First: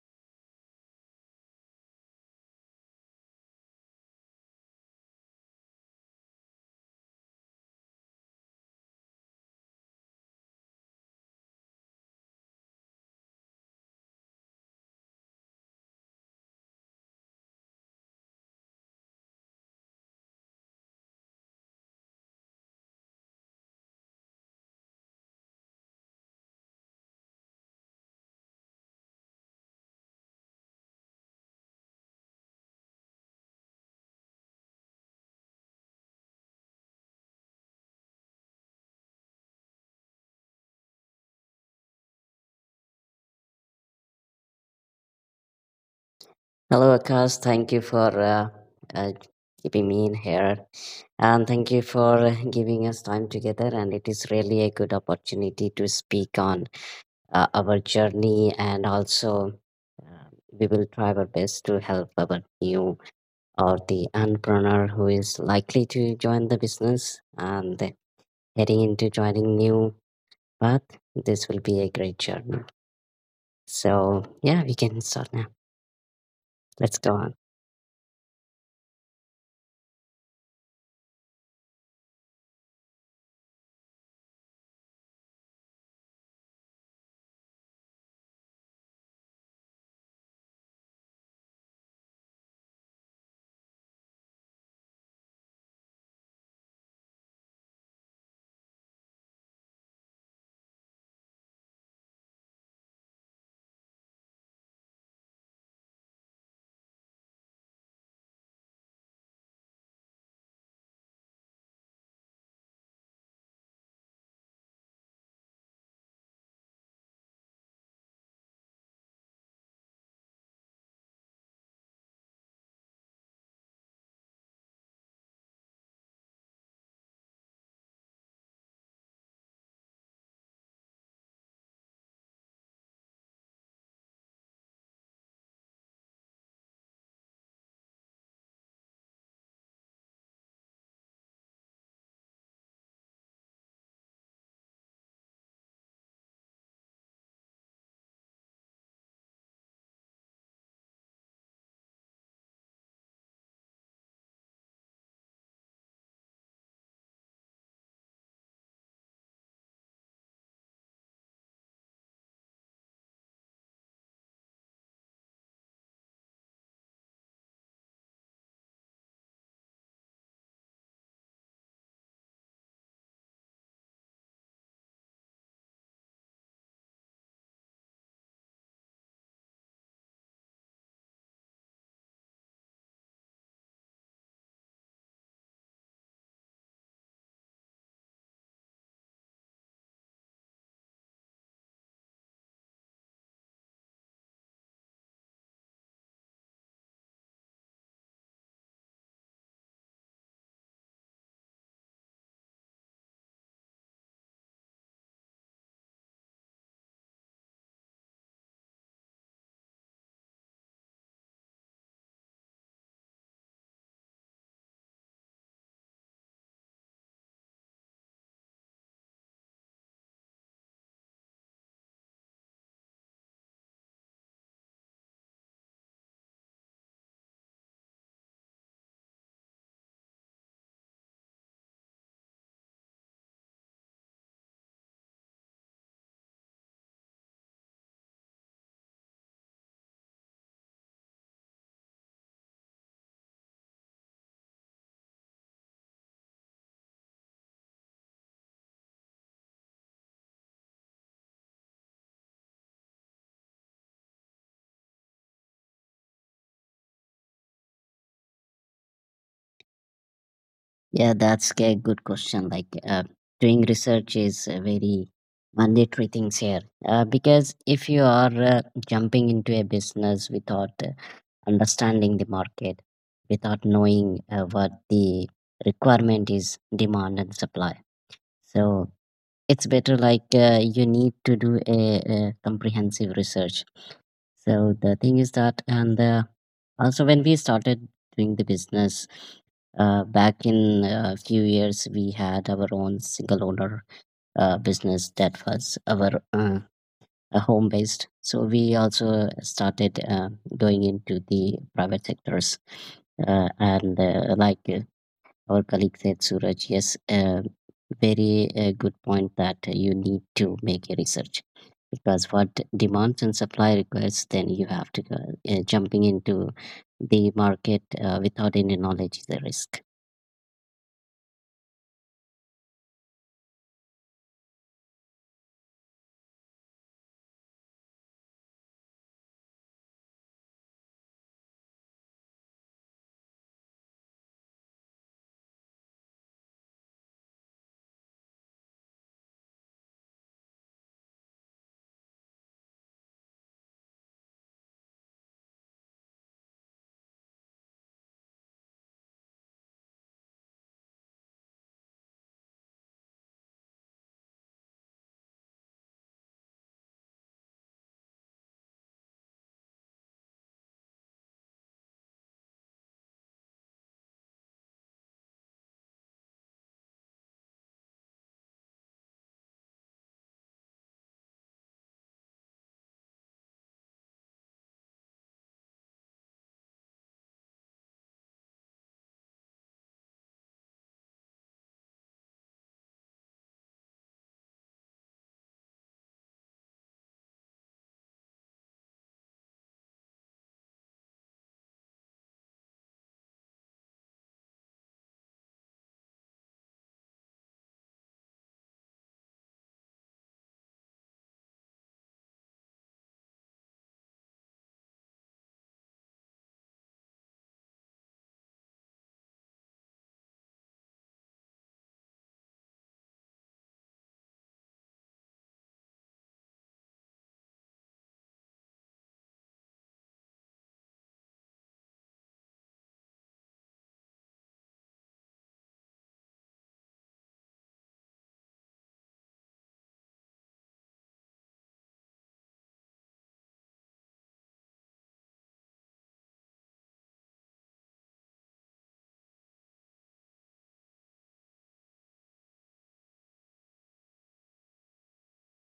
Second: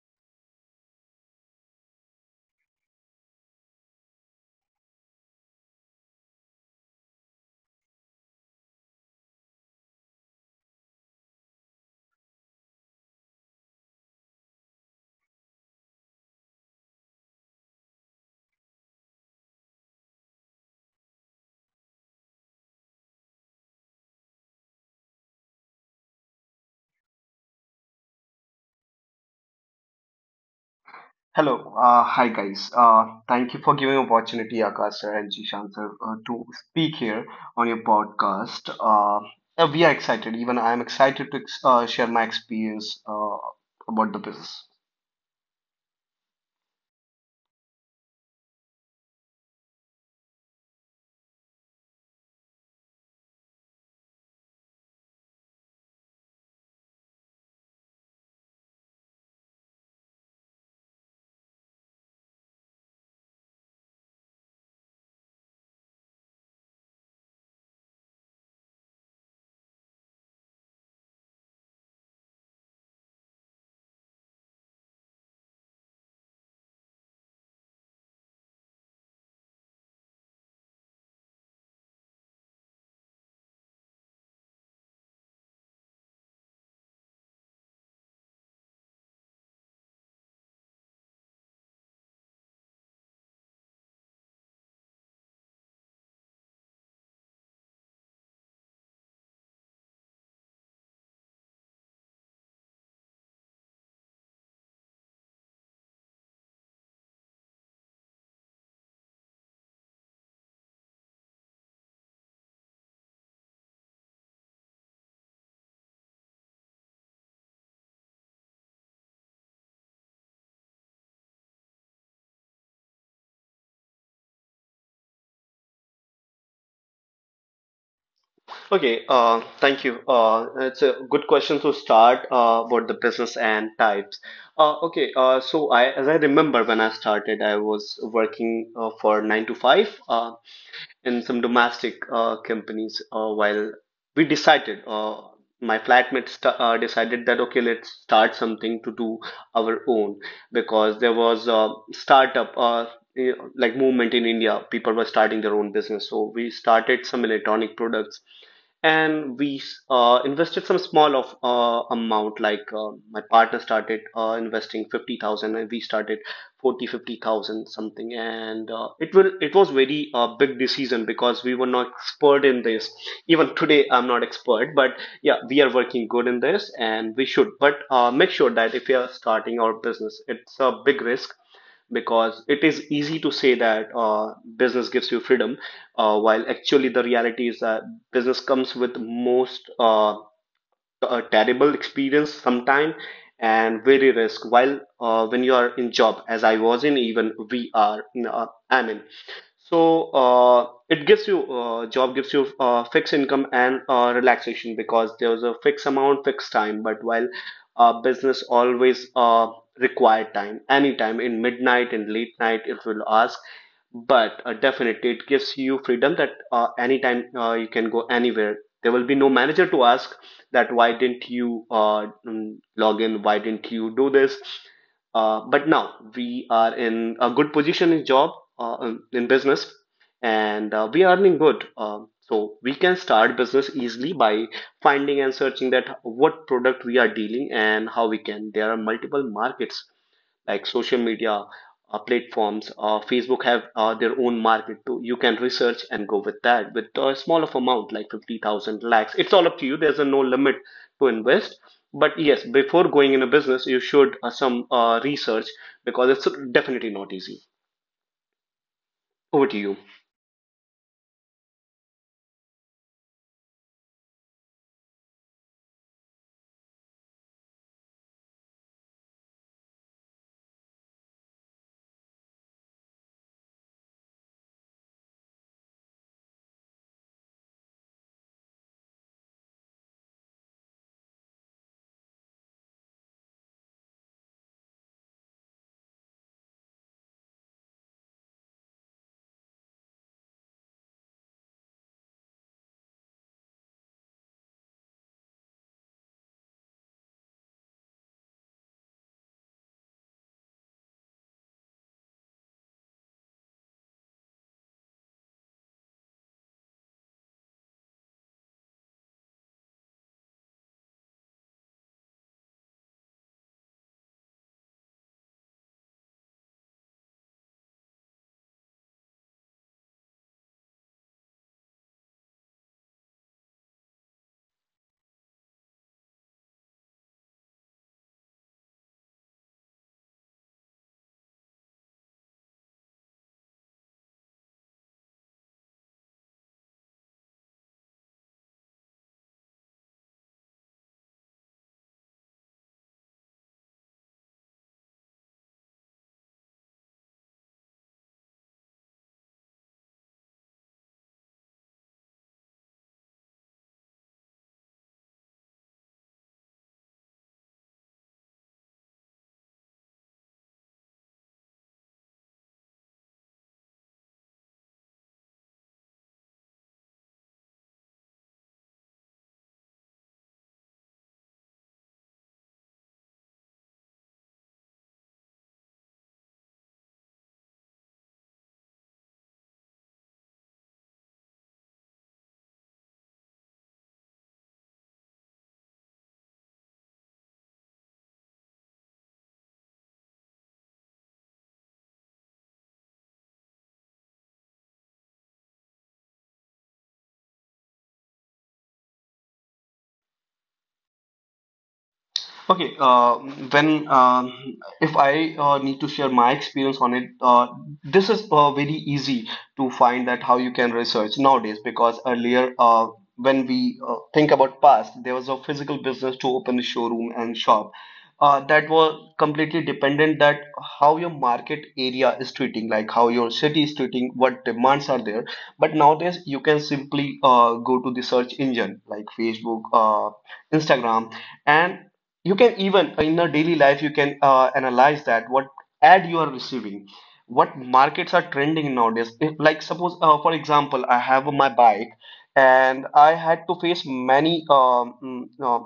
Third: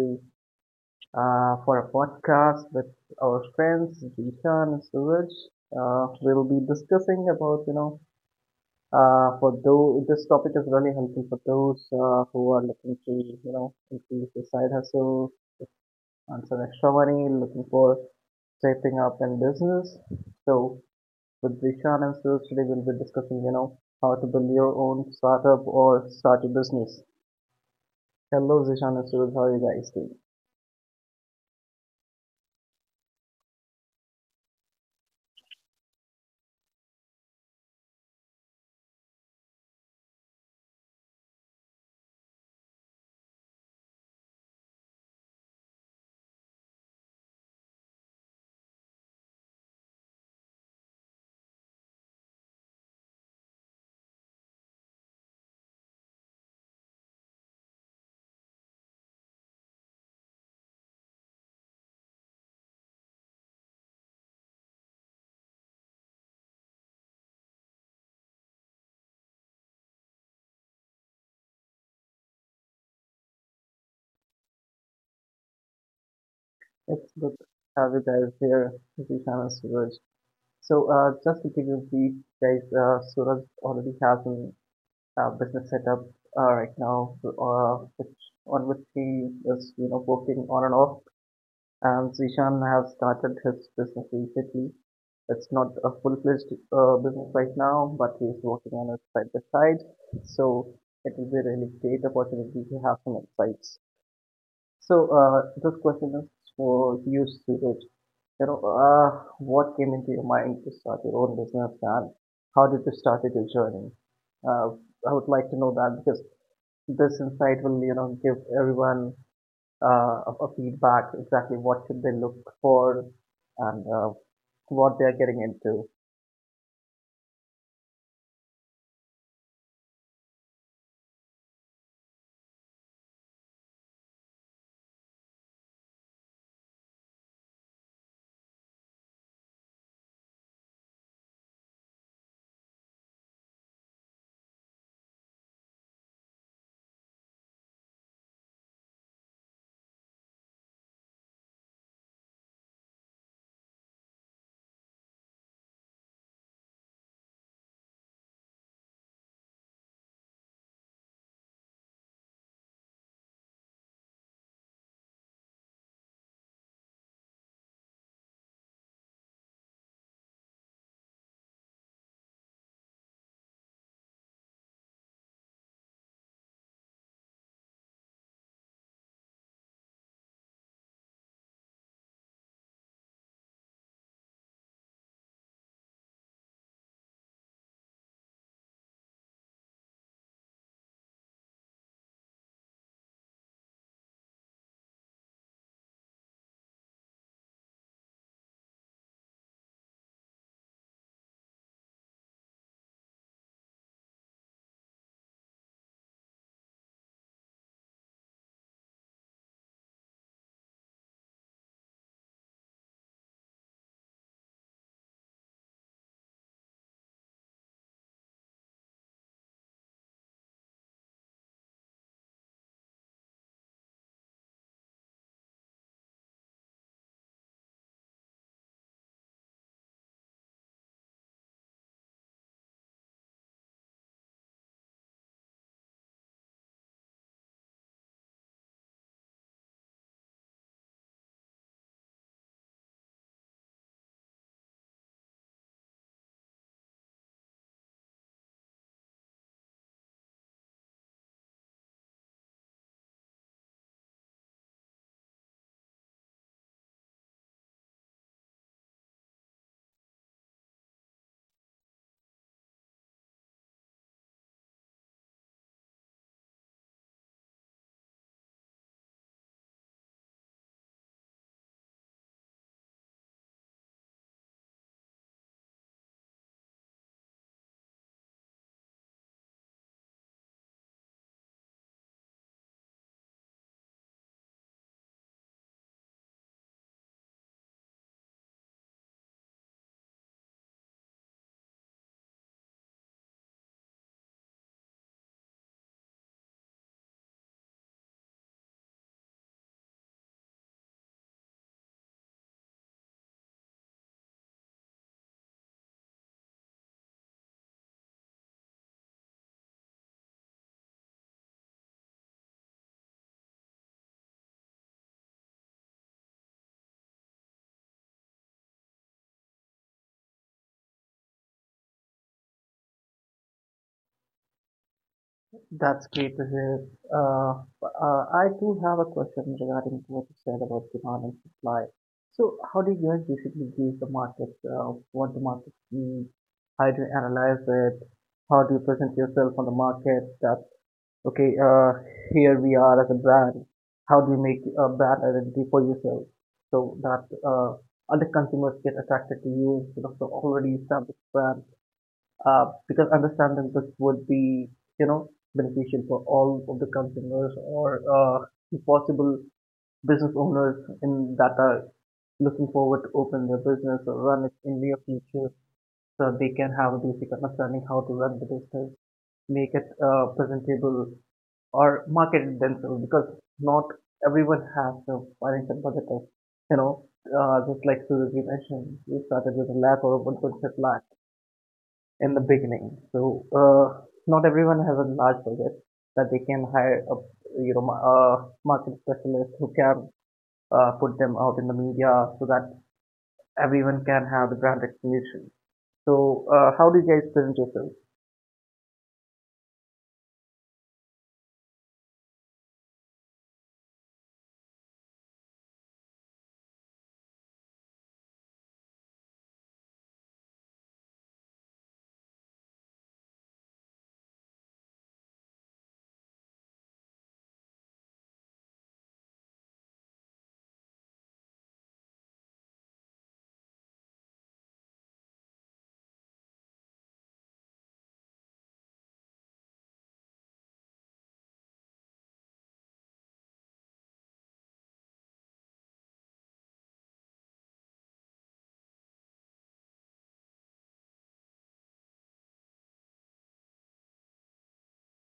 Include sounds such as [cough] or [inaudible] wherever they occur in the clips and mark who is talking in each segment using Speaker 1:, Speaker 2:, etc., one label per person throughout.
Speaker 1: to for a podcast with our friends Jishan and Suraj. We'll be discussing about for those, this topic is really helpful for those who are looking to increase their side hustle, earn some extra money, looking for stepping up in business. So with Jishan and Suraj today we'll be discussing how to build your own startup or start a business. Hello, Zishan and Suraj. How are you guys doing?
Speaker 2: Hello, hi guys. Thank you for giving opportunity, Akash sir and Jishan sir, to speak here on your podcast. We are excited. Even I am excited to share my experience about the business.
Speaker 3: Hello, Akash. Thank you for uh, keeping me in here. And thank you for giving us time together. And it is really a good opportunity to speak on our journey. And also, uh, we will try our best to help our new or the entrepreneur who is likely to join the business and heading into joining new path. This will be a great journey. So, yeah, we can start now. Let's go on.
Speaker 1: It's good to have you guys here, Zishan and Suraj. So, just to give you a brief, guys, Suraj already has a business setup right now, on which he is, you know, working on and off. And Zishan has started his business recently. It's not a full-fledged business right now, but he is working on it side by side. So, it will be a really great opportunity to have some insights. So, this question is for you, Suraj. You know, what came into your mind to start your own business, and how did you start your journey? Uh, I would like to know that because this insight will, you know, give everyone a feedback exactly what should they look for, and what they are getting into.
Speaker 2: Okay, thank you. It's a good question to start about the business and types. Okay, so as I remember when I started, I was working for nine to five. In some domestic companies while we decided my flatmate decided that, okay, let's start something to do our own, because there was a startup like movement in India. People were starting their own business, so we started some electronic products. And we invested some small of amount. Like, my partner started investing 50,000, and we started 40, 50,000 something. And it was very big decision because we were not expert in this. Even today I'm not expert, but yeah, we are working good in this. And we should, but make sure that if you are starting our business, it's a big risk. Because it is easy to say that business gives you freedom, while actually the reality is that business comes with most a terrible experience sometime, and very risk. While when you are in job, as I was in, even we are in, I'm in. So it gives you, job gives you fixed income and relaxation, because there's a fixed amount, fixed time. But while business always require time. Anytime, in midnight, in late night, it will ask. But definitely it gives you freedom, that anytime you can go anywhere. There will be no manager to ask that why didn't you log in, why didn't you do this. But now we are in a good position in job, in business, and we are earning good. So we can start business easily by finding and searching that what product we are dealing and how we can. There are multiple markets like social media platforms. Facebook have their own market too. You can research and go with that with a small of amount, like 50,000 lakhs. It's all up to you. There's a no limit to invest. But yes, before going in a business, you should some research, because it's definitely not easy. Over to you.
Speaker 3: Yeah, that's a good question. Like doing research is a very mandatory things here because if you are jumping into a business without understanding the market, without knowing what the requirement is, demand and supply. So it's better like you need to do a comprehensive research. So the thing is that, and also when we started doing the business back in a few years, we had our own single owner business that was our home based. So we also started going into the private sectors and like our colleague said, Suraj, yes, very good point that you need to make a research, because what demands and supply requires, then you have to go jumping into the market. Without any knowledge is a risk.
Speaker 1: That's great to hear. I do have a question regarding what you said about demand and supply. So, how do you guys basically gauge the market? What the market needs? How do you analyze it? How do you present yourself on the market? That, okay, here we are as a brand. How do you make a brand identity for yourself so that other consumers get attracted to you because of the already established brand? Because understanding this would be, you know, beneficial for all of the consumers or possible business owners in that are looking forward to open their business or run it in near future, so they can have a basic understanding how to run the business, make it presentable or market it themselves, because not everyone has the financial budget of, you know, just like Suraj mentioned, we started with a lakh or a 1.5 lakh in the beginning. So not everyone has a large budget that they can hire a, you know, a market specialist who can put them out in the media so that everyone can have the brand recognition. So how do you guys present yourself?
Speaker 2: Okay, when if I need to share my experience on it, this is very easy to find that how you can research nowadays, because earlier when we think about past, there was a physical business to open a showroom and shop. That was completely dependent that how your market area is treating, like how your city is treating, what demands are there. But nowadays, you can simply go to the search engine like Facebook, Instagram, and you can even in a daily life you can analyze that what ad you are receiving, what markets are trending nowadays. If, like, suppose for example, I have my bike and I had to face many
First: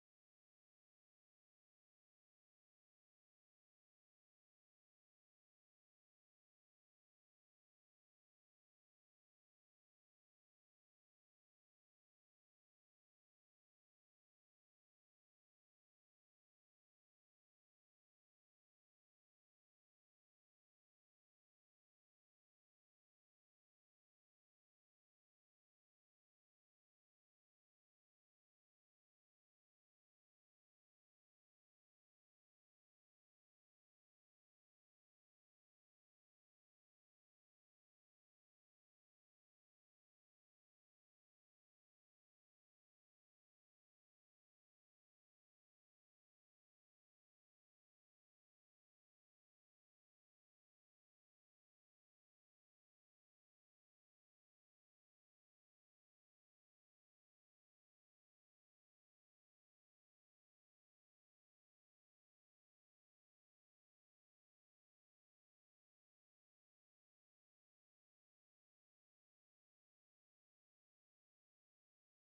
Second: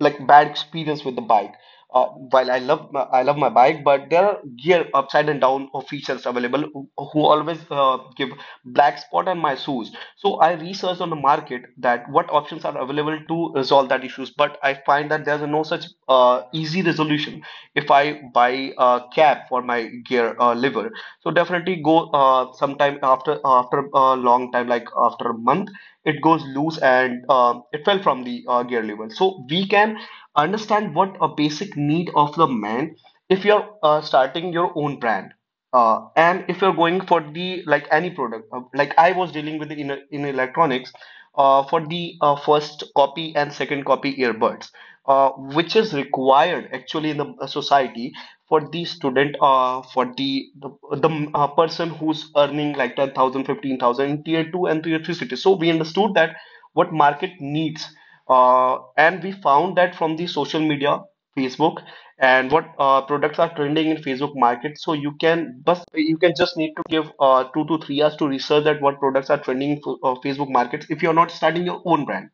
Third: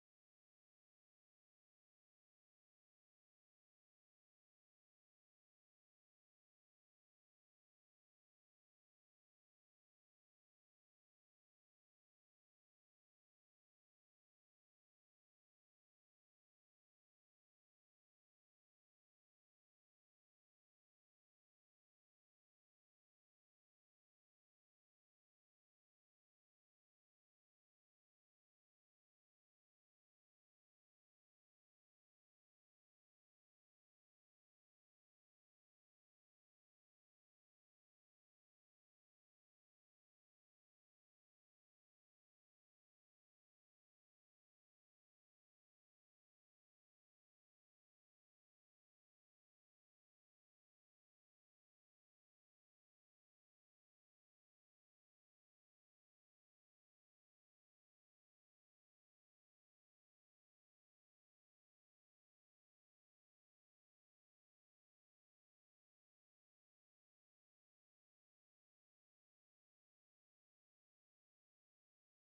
Speaker 2: like bad experience with the bike. While I love my bike, but there are gear upside and down of features available who always give black spot on my shoes. So I researched on the market that what options are available to resolve that issues, but I find that there's no such easy resolution. If I buy a cap for my gear lever, so definitely go sometime after a long time, like after a month it goes loose, and it fell from the gear level. So we can understand what a basic need of the man, if you're starting your own brand, and if you're going for the like any product, like I was dealing with in electronics, for the first copy and second copy earbuds, which is required actually in the society for the student, for the person who's earning like 10,000, 15,000 in tier two and tier three cities. So we understood that what market needs, and we found that from the social media Facebook, and what products are trending in Facebook market. So you can, but you can just need to give 2 to 3 hours to research that what products are trending in Facebook markets if you're not starting your own brand.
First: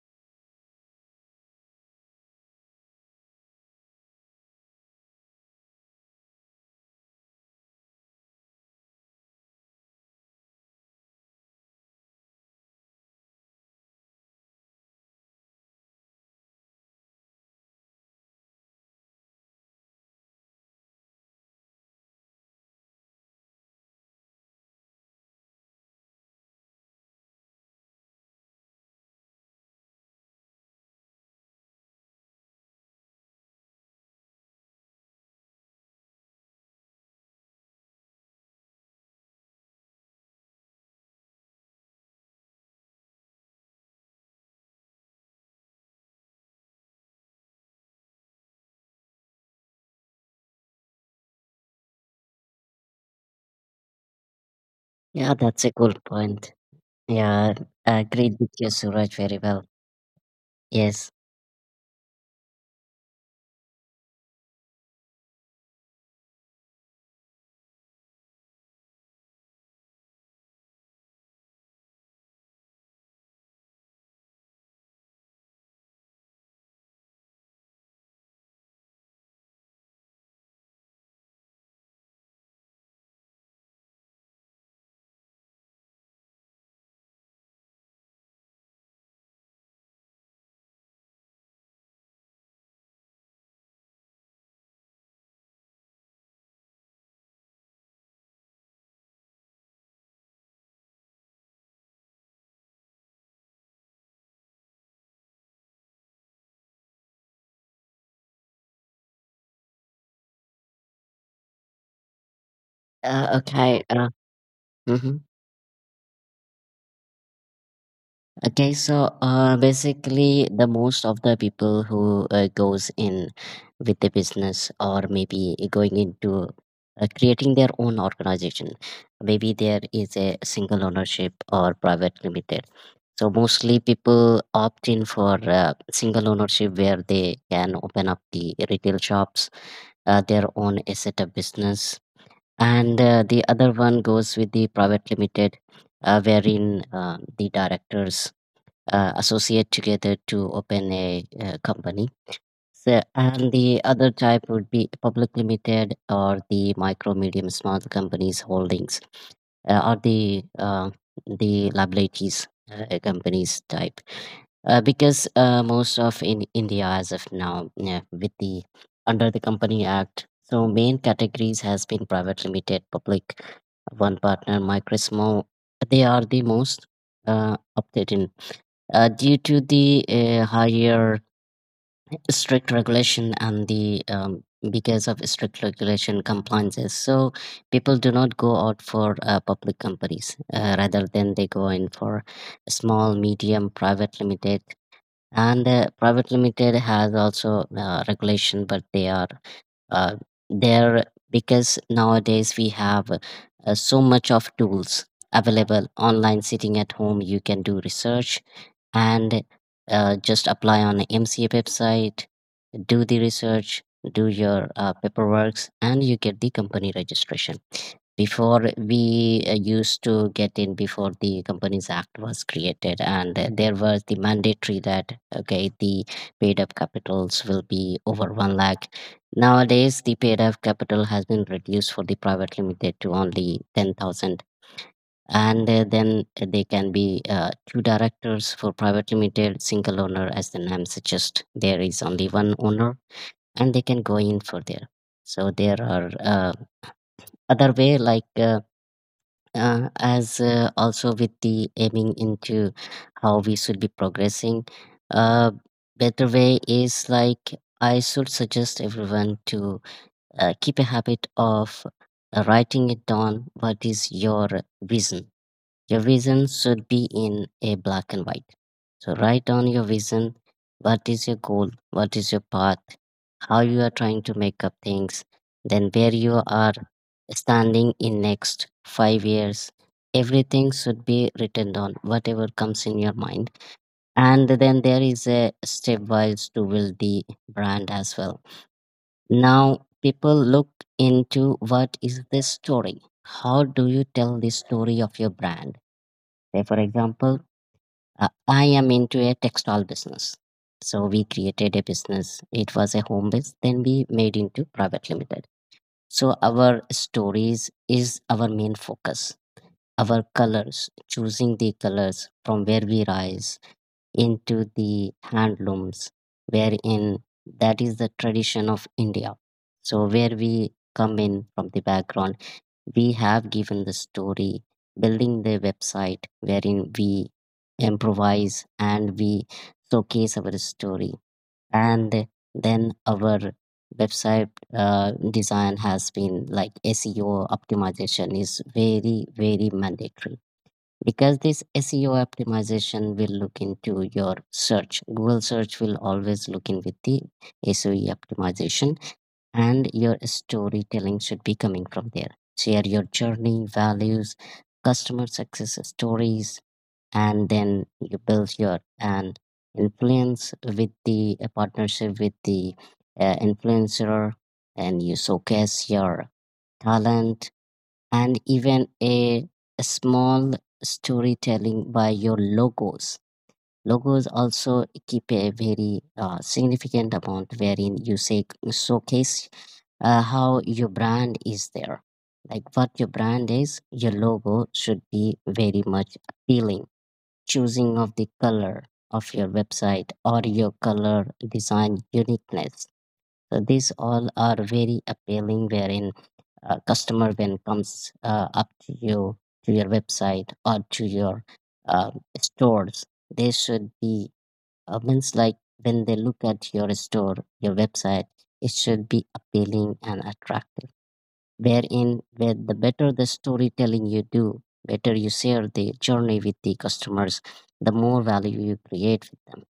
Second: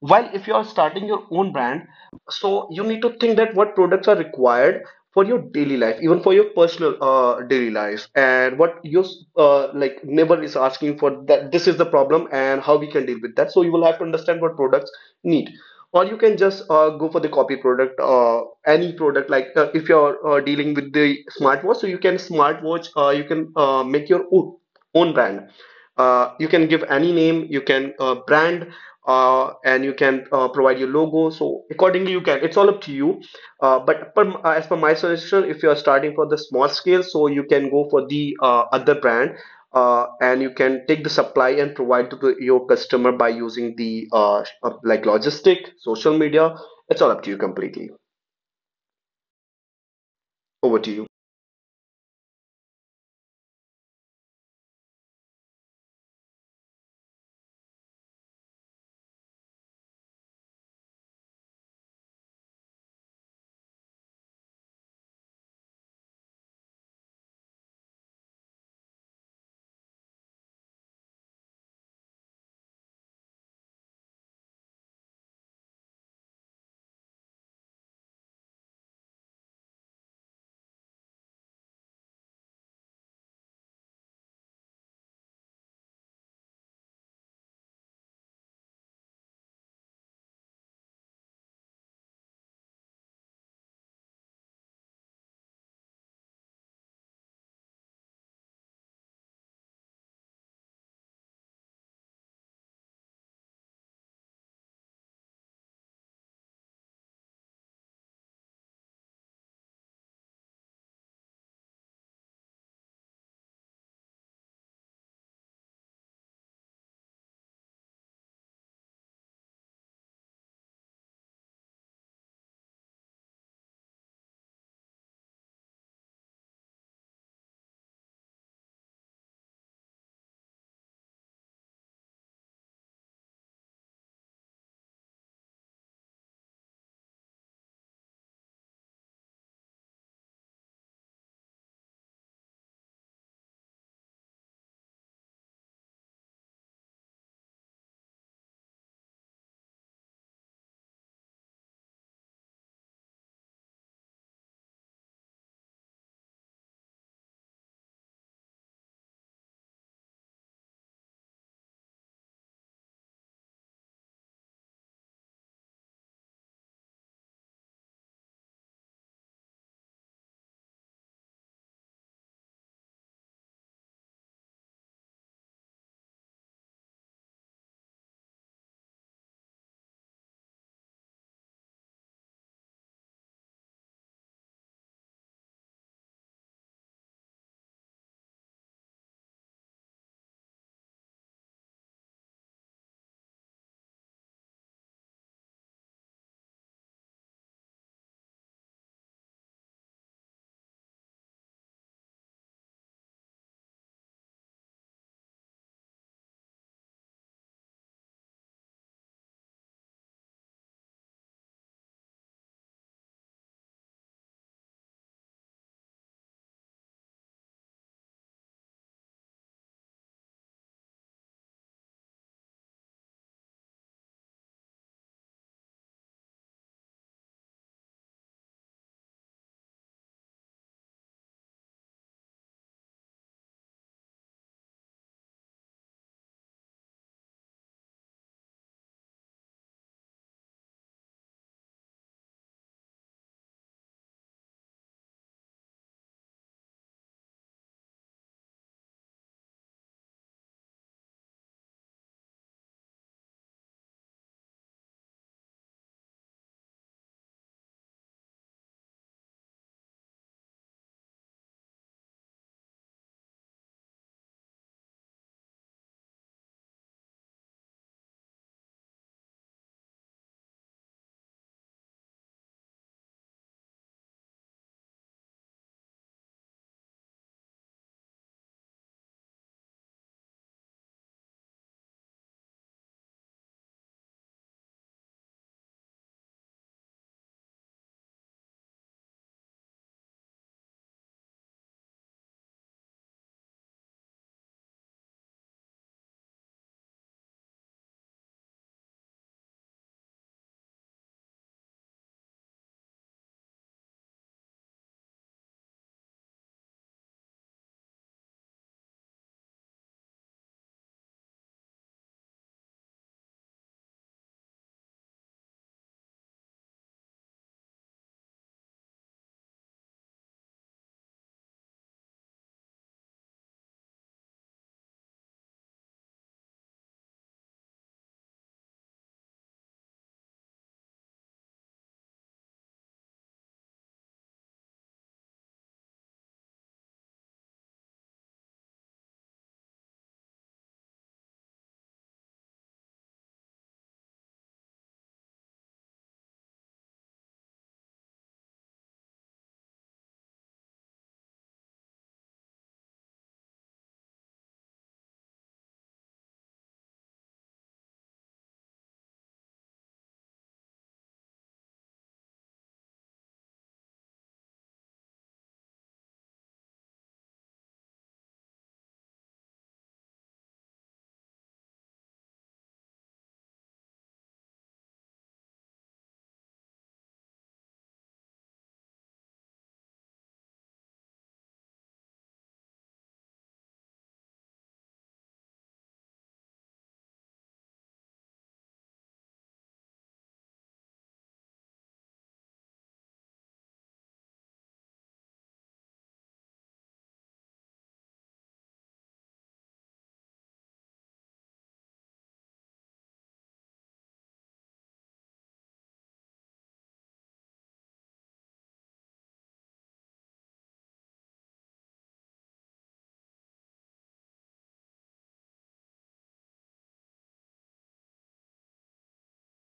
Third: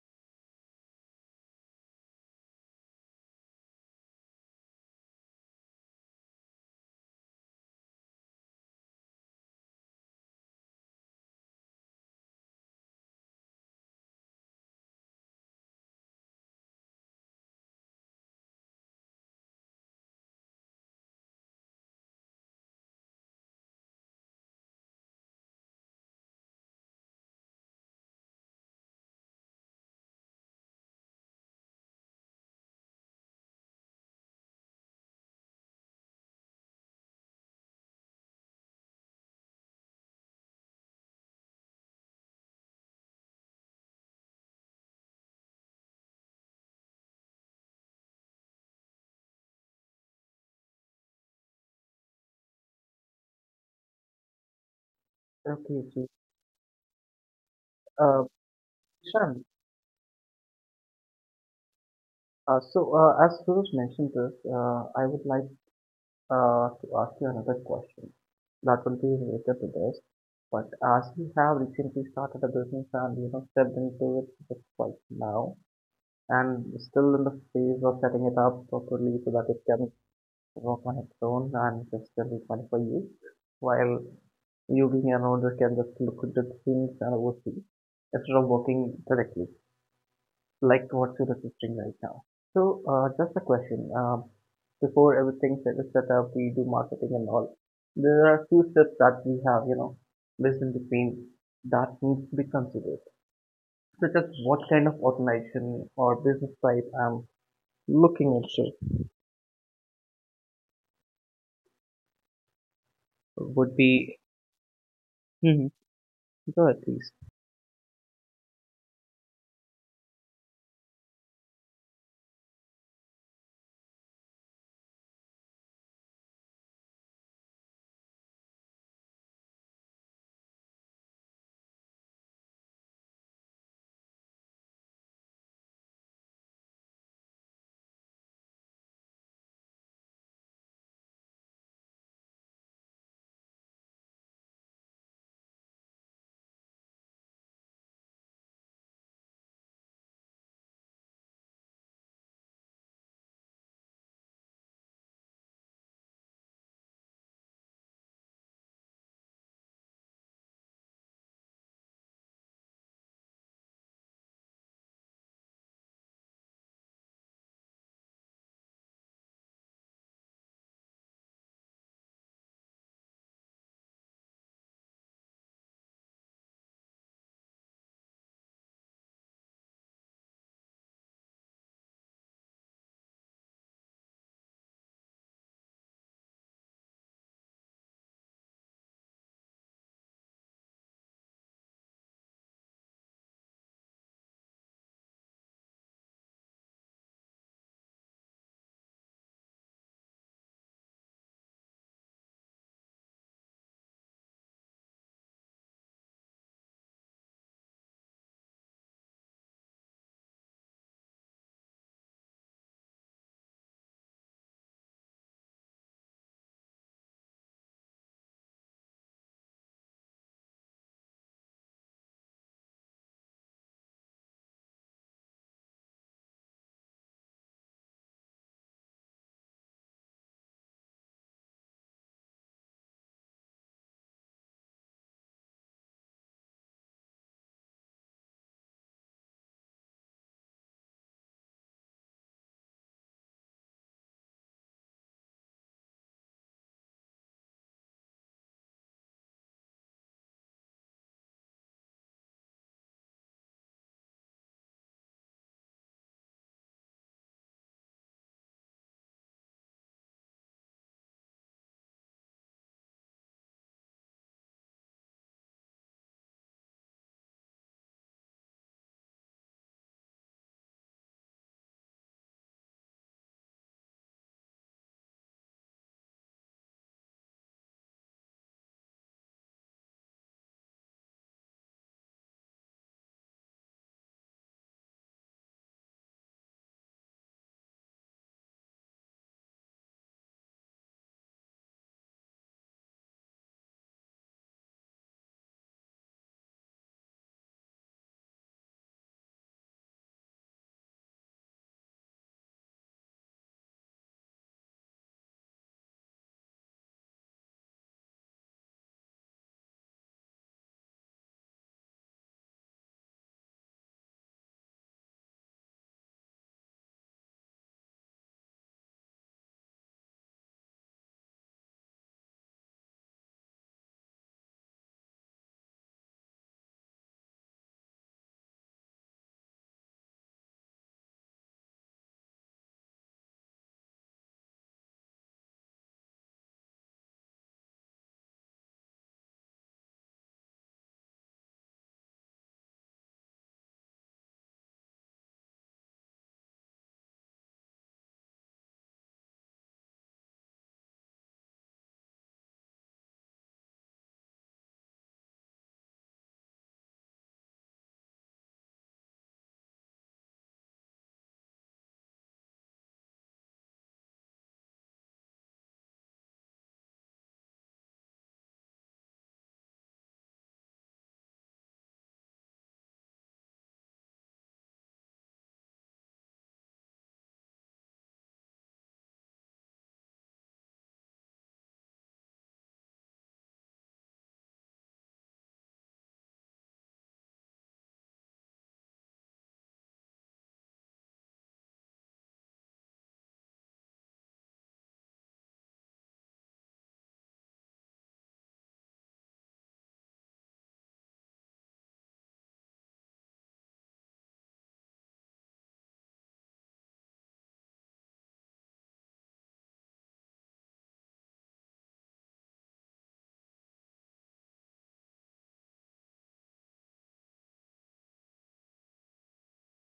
Speaker 2: While, if you are starting your own brand, so you need to think that what products are required for your daily life, even for your personal daily life, and what your like neighbor is asking for, that this is the problem and how we can deal with that. So you will have to understand what products need. Or you can just go for the copy product, any product, like if you're dealing with the smartwatch, so you can smartwatch, you can make your own brand. You can give any name, you can brand, and you can provide your logo. So accordingly you can, it's all up to you. But as per my suggestion, if you are starting for the small scale, so you can go for the other brand, and you can take the supply and provide to your customer by using the like logistic social media. It's all up to you completely. Over to you.
Speaker 3: Yeah, that's a
Speaker 1: Okay,
Speaker 3: good
Speaker 1: Ji.
Speaker 3: point. Yeah, I
Speaker 1: Uh,
Speaker 3: agreed with you, Suraj, very
Speaker 1: Shan,
Speaker 3: well. Yes.
Speaker 1: so as Suraj mentioned this, I would like to ask you another question that will be related to this. But as you have recently started a business and, you know, stepped into it just right now, and still in the phase of setting it up properly so that it can work on its own and it's really fun for you. While you being an owner can just look at the things and oversee instead of working directly, like what you're assisting right now. So, just a question. Before everything is set up, we do marketing and all. There are a few steps that we have, you know, missed in between that needs to be considered, such as what kind of organization or business type I'm looking into. Would
Speaker 3: Okay.
Speaker 1: be
Speaker 3: Mhm.
Speaker 1: hmm. Go ahead, please.
Speaker 3: Okay, so basically, the most of the people who goes in with the business or maybe going into creating their own organization, maybe there is a single ownership or private limited. So mostly people opt in for single ownership where they can open up the retail shops, their own asset of business, and the other one goes with the private limited, wherein the directors associate together to open a company. So, and the other type would be public limited or the micro medium small companies holdings, or the liabilities companies type, because most of in India as of now, yeah, with the under the Company Act, so main categories has been private limited, public, one partner, micro small. They are the most updated due to the higher strict regulation and the because of strict regulation compliances, so people do not go out for public companies, rather than they go in for small medium private limited. And private limited has also regulation, but they are uh, there because nowadays we have so much of tools available online, sitting at home you can do research, and just apply on MCA website, do the research, do your paperwork, and you get the company registration. Before, we used to get in before the Companies Act was created, and there was the mandatory that okay the paid up capitals will be over 1 lakh. Nowadays, the paid up capital has been reduced for the private limited to only 10,000. And then they can be two directors for private limited. Single owner, as the name suggests, there is only one owner and they can go in for there. So there are other way, like as also with the aiming into how we should be progressing, uh, better way is like I should suggest everyone to keep a habit of writing it down what is your vision. Your vision should be in a black and white. So write down your vision. What is your goal? What is your path? How you are trying to make up things? Then where you are standing in next 5 years. Everything should be written down, whatever comes in your mind. And then there is a stepwise to build the brand as well. Now people look into what is the story. How do you tell the story of your brand? Say, for example, I am into a textile business. So we created a business. It was a home base. Then we made into private limited. So our stories is our main focus. Our colors, choosing the colors from where we rise into the handlooms, wherein that is the tradition of India. So where we come in from the background, we have given the story, building the website wherein we improvise and we showcase our story. And then our website design has been like SEO optimization is very, very mandatory, because this SEO optimization will look into your search. Google search will always look in with the SEO optimization, and your storytelling should be coming from there. Share your journey, values, customer success stories, and then you build your an influence with the a partnership with the influencer, and you showcase your talent, and even a small storytelling by your logos. Logos also keep a very significant amount wherein you say showcase how your brand is there. Like what your brand is, your logo should be very much appealing. Choosing of the color of your website or your color design uniqueness. So these all are very appealing wherein a customer when comes up to you, to your website or to your uh, stores, they should be means like when they look at your store, your website, it should be appealing and attractive. Wherein, where the better the storytelling you do, better you share the journey with the customers, the more value you create with them.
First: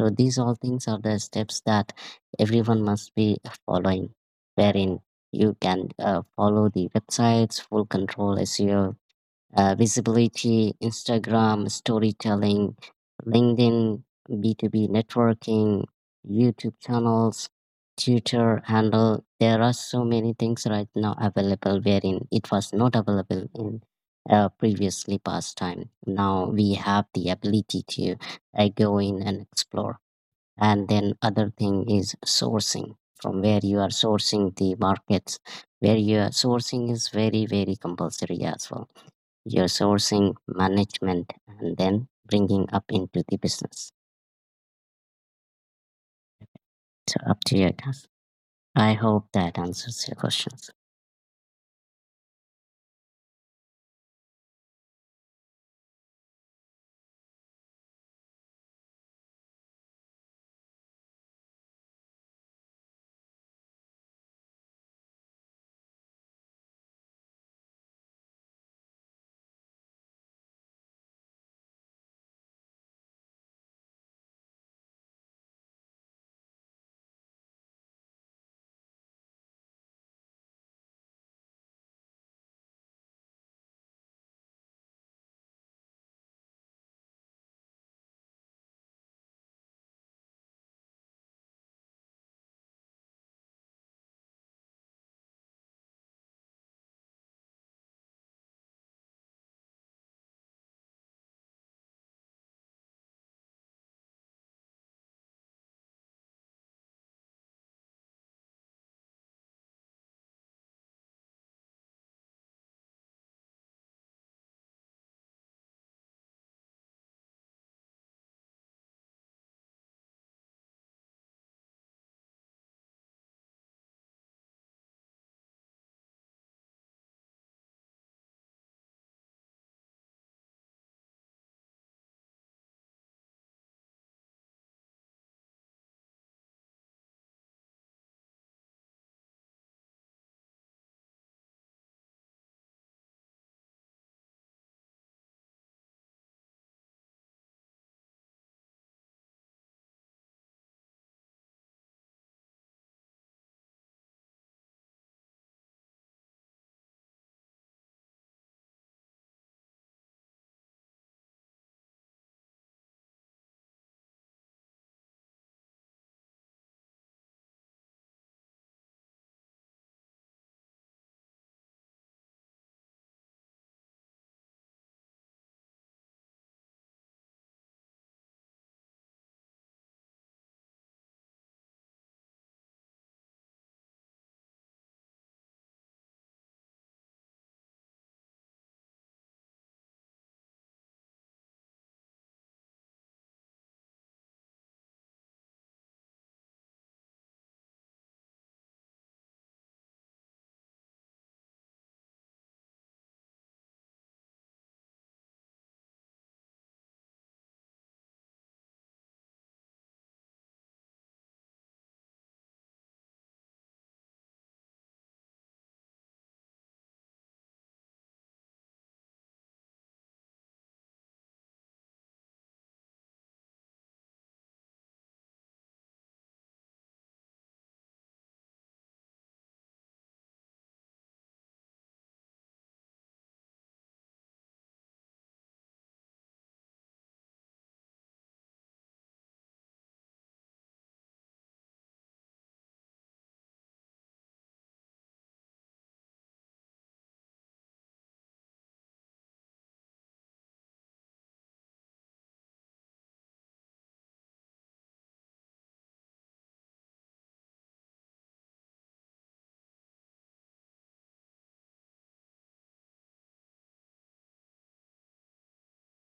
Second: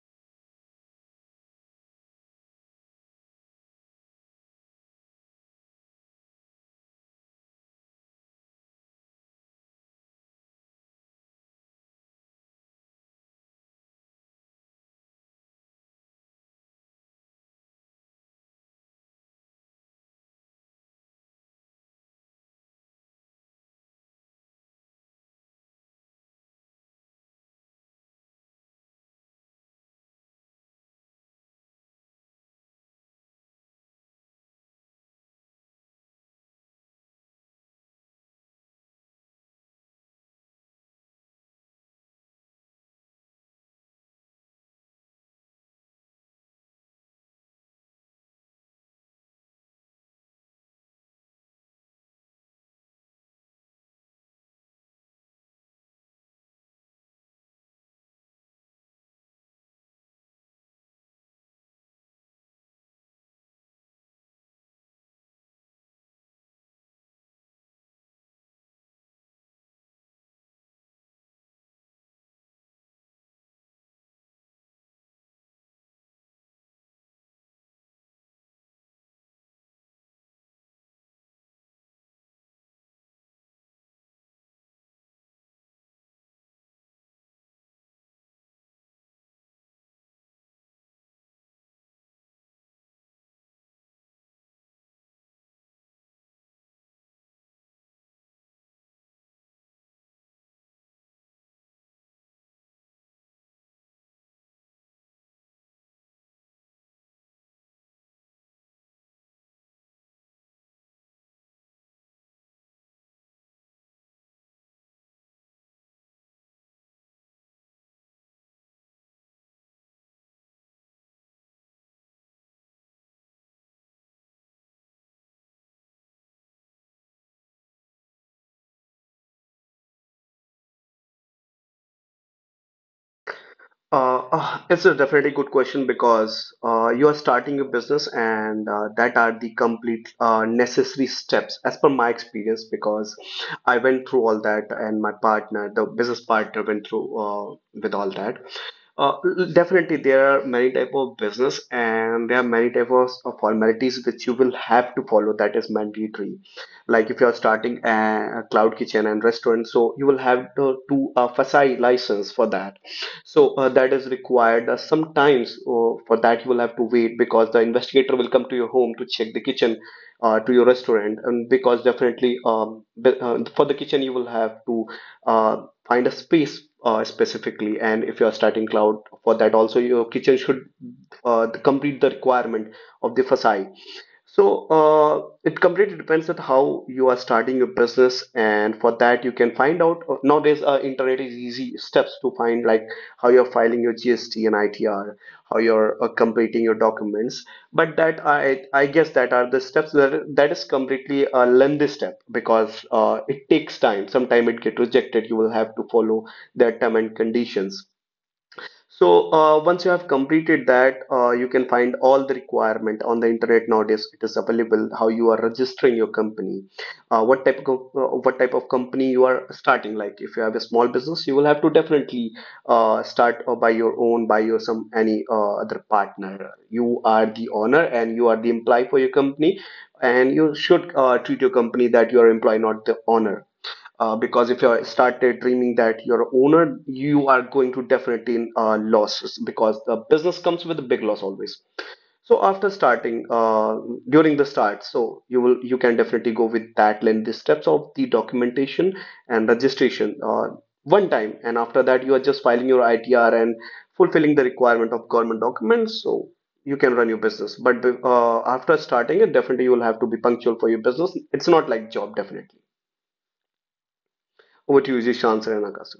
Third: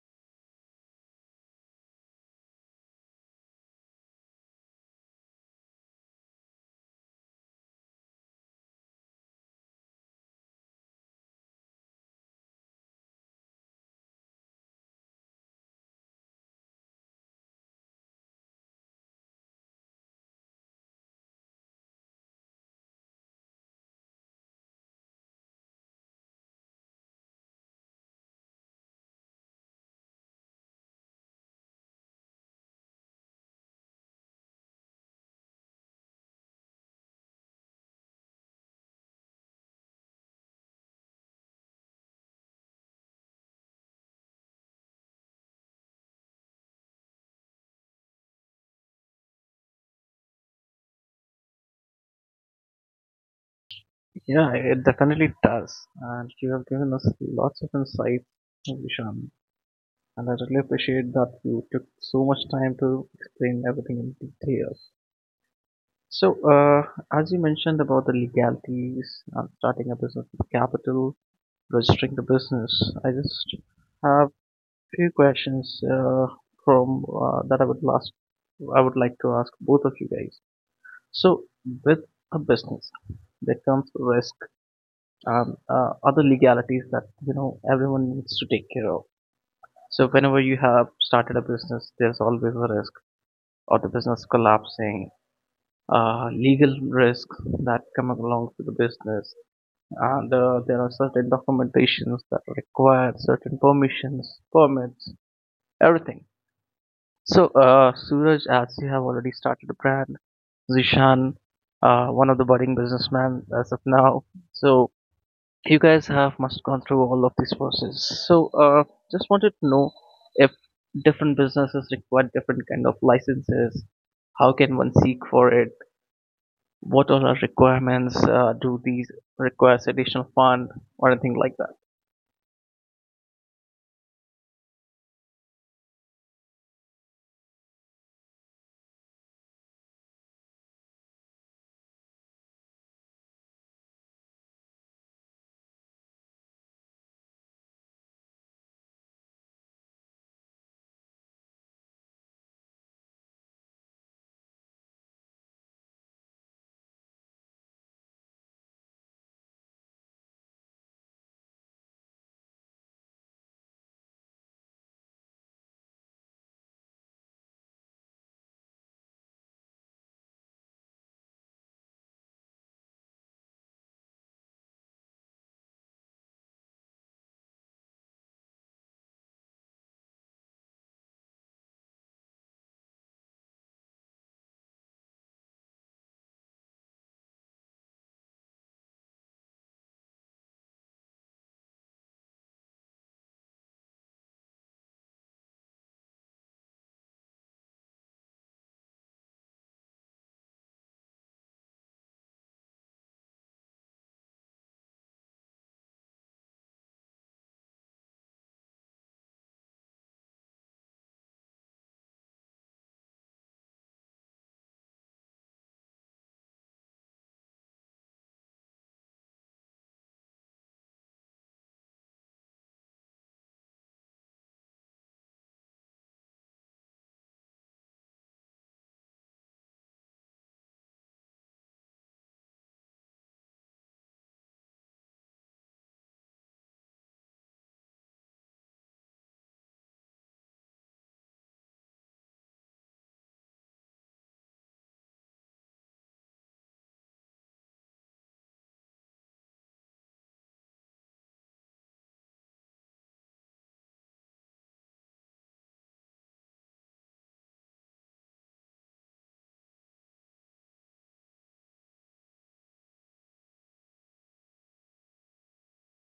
Speaker 3: So these all things are the steps that everyone must be following. Wherein you can follow the websites, full control SEO, visibility, Instagram, storytelling, LinkedIn, B2B networking, YouTube channels, Twitter handle. There are so many things right now available, wherein it was not available in previously past time. Now we have the ability to go in and explore. And then other thing is sourcing, from where you are sourcing the markets, where you are sourcing is very, very compulsory as well. Your sourcing management and then bringing up into the business. So up to you guys, I hope that answers your questions.
Speaker 1: Yeah, it definitely does, and you have given us lots of insights, Vishan, and I really appreciate that you took so much time to explain everything in detail. So uh, as you mentioned about the legalities, starting a business with capital, registering the business, I just have few questions from that I would like to ask both of you guys. So with a business, there comes risk and other legalities that, you know, everyone needs to take care of. So whenever you have started a business, there's always a risk of the business collapsing, legal risks that come along with the business, and there are certain documentations that require certain permissions, permits, everything. So, Suraj, as you have already started a brand, Zishan, one of the budding businessmen as of now. So, you guys have must gone through all of this process. So, just wanted to know if different businesses require different kind of licenses. How can one seek for it? What all are requirements? Do these requires additional fund or anything like that?
Speaker 2: It's a definitely good question, because you are starting a business, and that are the complete necessary steps as per my experience, because I went through all that, and my partner, the business partner, went through with all that. Uh, Definitely, there are many type of business, and there are many type of formalities which you will have to follow. That is mandatory. Like, if you are starting a cloud kitchen and restaurant, so you will have to do a FSSAI license for that. So that is required. Sometimes for that you will have to wait, because the investigator will come to your home to check the kitchen, to your restaurant. And because definitely for the kitchen you will have to uh, find a space specifically, and if you are starting cloud, for that also your kitchen should complete the requirement of the facade. So it completely depends on how you are starting your business, and for that you can find out nowadays. Internet is easy steps to find, like how you're filing your GST and ITR, how you're completing your documents. But that, I guess that are the steps, that is completely a lengthy step, because it takes time. Sometime it get rejected. You will have to follow their term and conditions. So once you have completed that, you can find all the requirement on the internet nowadays. It is available how you are registering your company, what type of company you are starting. Like, if you have a small business, you will have to definitely start by your own, by your some any other partner. You are the owner and you are the employee for your company, and you should treat your company that you are employee, not the owner, because if you started dreaming that you're a owner, you are going to definitely in losses, because the business comes with a big loss always. So after starting, during the start, so you can definitely go with that length, the steps of the documentation and registration one time, and after that you are just filing your ITR and fulfilling the requirement of government documents. So you can run your business, but after starting it, definitely you will have to be punctual for your business. It's not like job definitely. Over to you, Jishan and Akash.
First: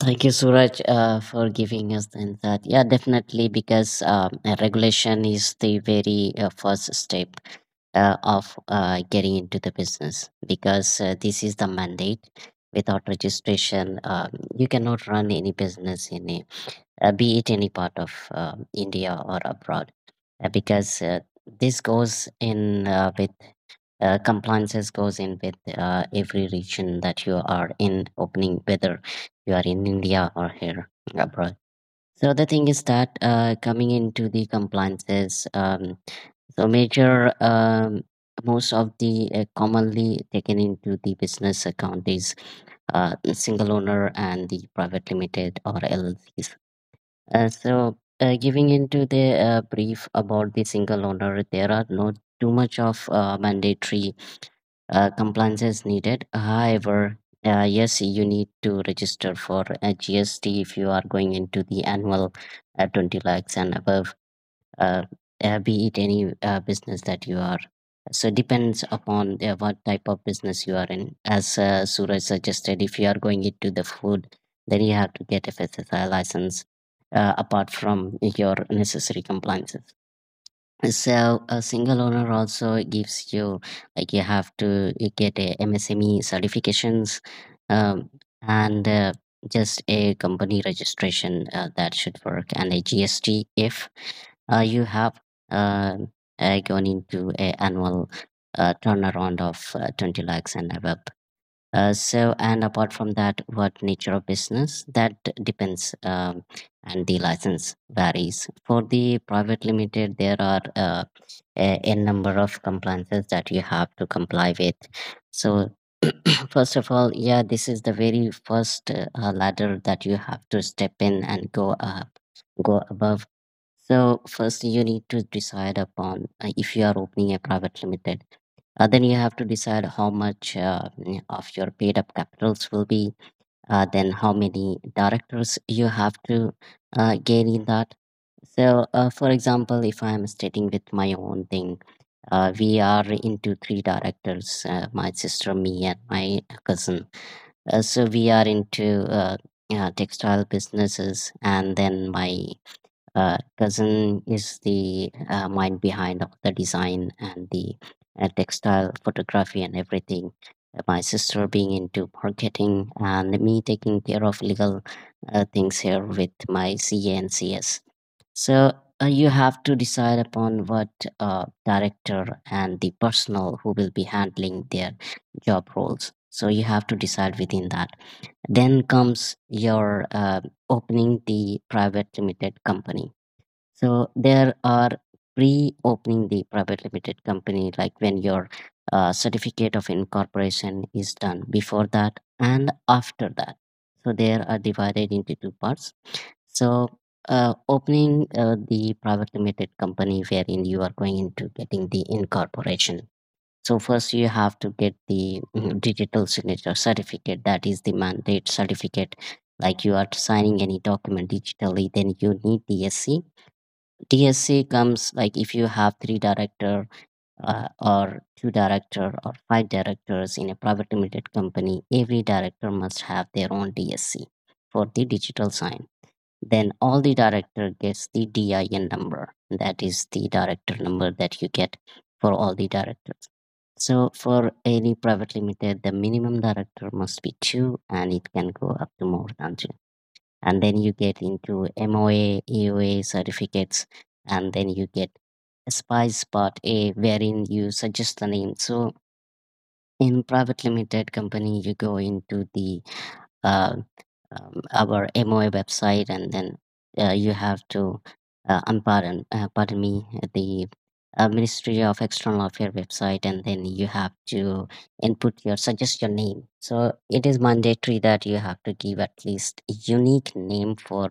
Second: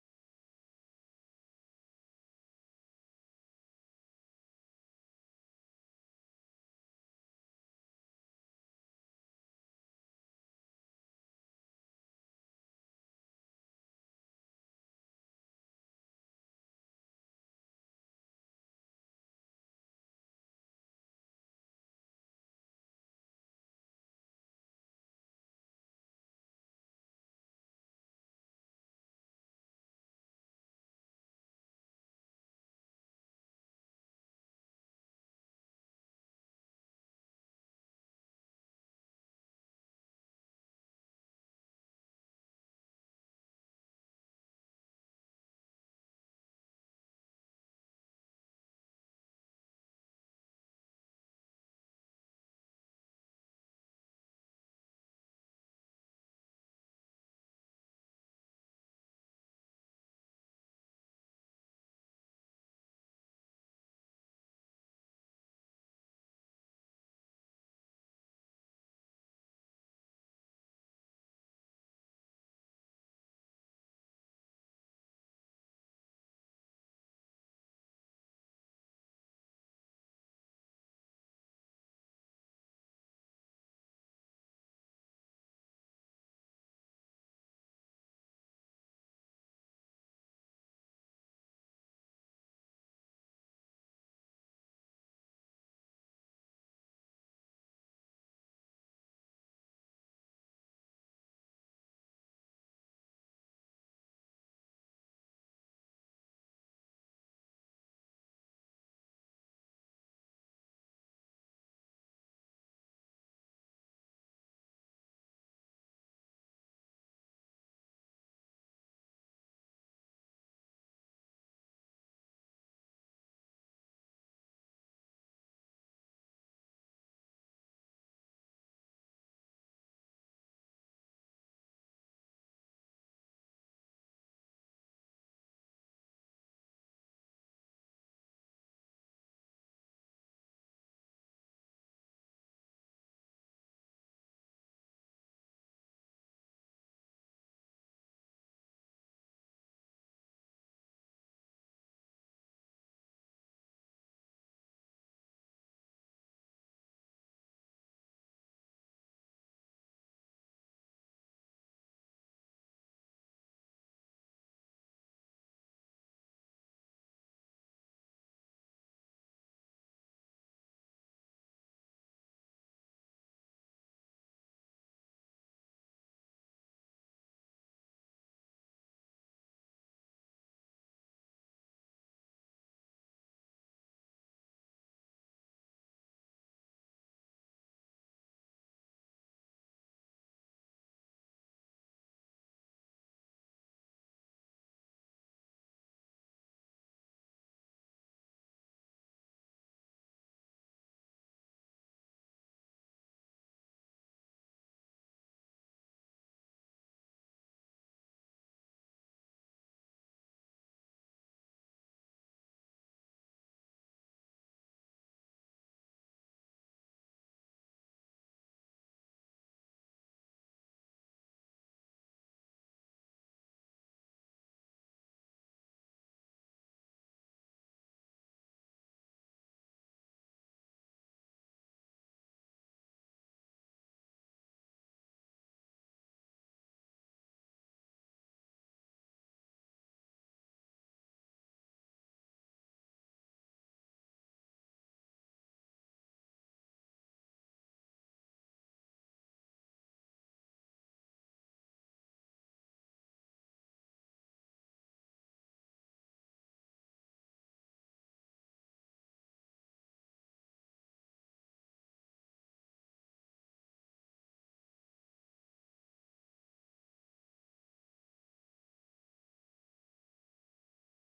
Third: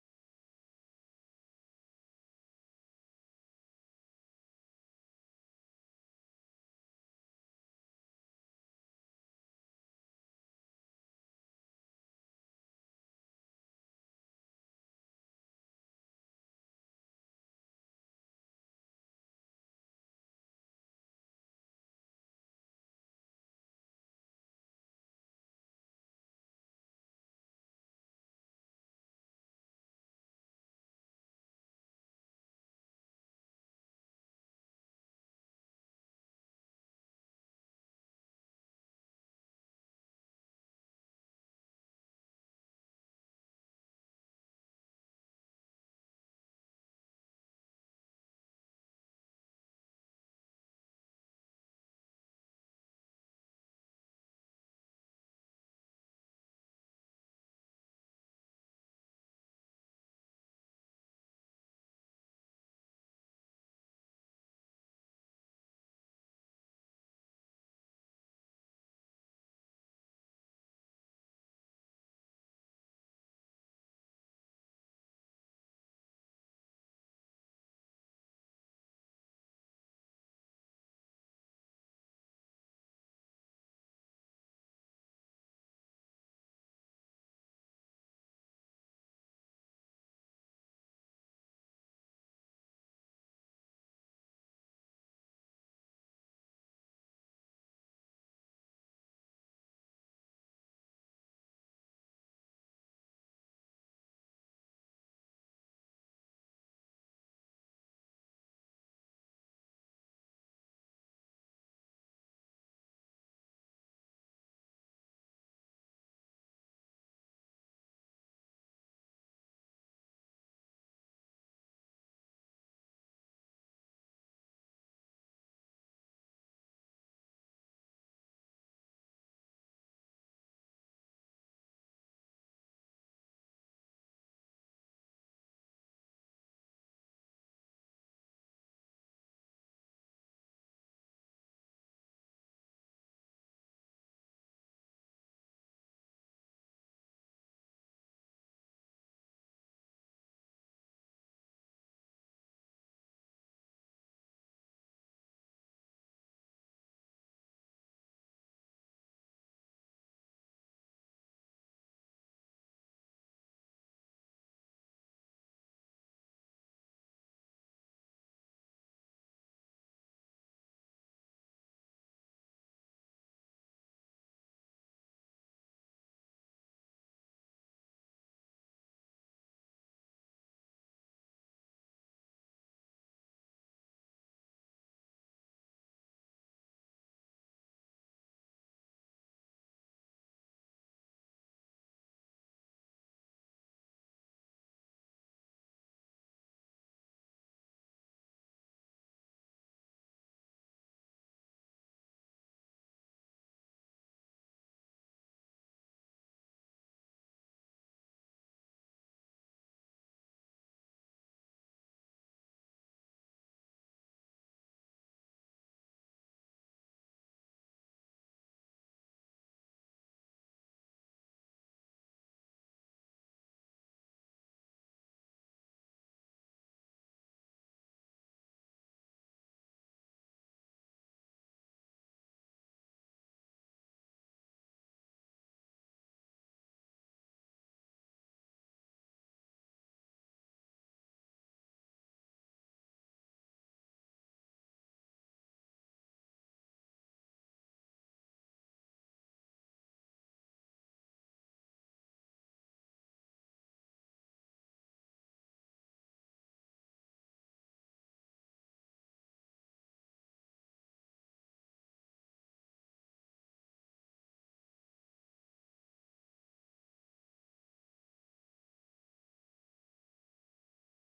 Speaker 3: Thank you, Suraj, for giving us the insight. Yeah, definitely, because regulation is the very first step of getting into the business, because this is the mandate. Without registration, you cannot run any business in a be it any part of India or abroad, because this goes in with compliances, goes in with every region that you are in opening, whether you are in India or here abroad. So the thing is that coming into the compliances, so major, most of the commonly taken into the business account is single owner and the private limited or LLCs. So, giving into the brief about the single owner, there are not too much of mandatory compliances needed. However, yes, you need to register for a GST if you are going into the annual 20 lakhs and above, uh, be it any business that you are. So depends upon what type of business you are in. As Suraj suggested, if you are going into the food, then you have to get a FSSI license, apart from your necessary compliances. So a single owner also gives you, like you have to you get a MSME certifications, um, and just a company registration that should work, and a GST if you have uh, gone into a annual turnaround of 20 lakhs and above. So, and apart from that, what nature of business that depends, and the license varies. For the private limited, there are a number of compliances that you have to comply with. So, [clears throat] first of all, yeah, this is the very first ladder that you have to step in and go up, go above. So, first you need to decide upon if you are opening a private limited, then you have to decide how much of your paid up capitals will be, then how many directors you have to gain in that. So, for example, if I'm stating with my own thing, we are into three directors, my sister, me, and my cousin. So, we are into textile businesses, and then my cousin is the mind behind of the design and the textile photography and everything. My sister being into marketing and me taking care of legal things here with my CA and CS. So you have to decide upon what director and the personnel who will be handling their job roles. So you have to decide within that. Then comes your opening the private limited company, so there are pre-opening the private limited company, like when your certificate of incorporation is done before that and after that. So there are divided into two parts. So opening the private limited company wherein you are going into getting the incorporation. So first you have to get the digital signature certificate. That is the mandate certificate. Like you are signing any document digitally, then you need the SC DSC comes, like if you have three director or two director or five directors in a private limited company, every director must have their own DSC for the digital sign. Then all the director gets the DIN number. That is the director number that you get for all the directors. So for any private limited, the minimum director must be two, and it can go up to more than two, and then you get into MOA, EOA certificates, and then you get Spice Part A, wherein you suggest the name. So in private limited company, you go into the uh, our MOA website, and then you have to pardon me, the Ministry of External Affairs website, and then you have to input your suggest your name. So it is mandatory that you have to give at least a unique name for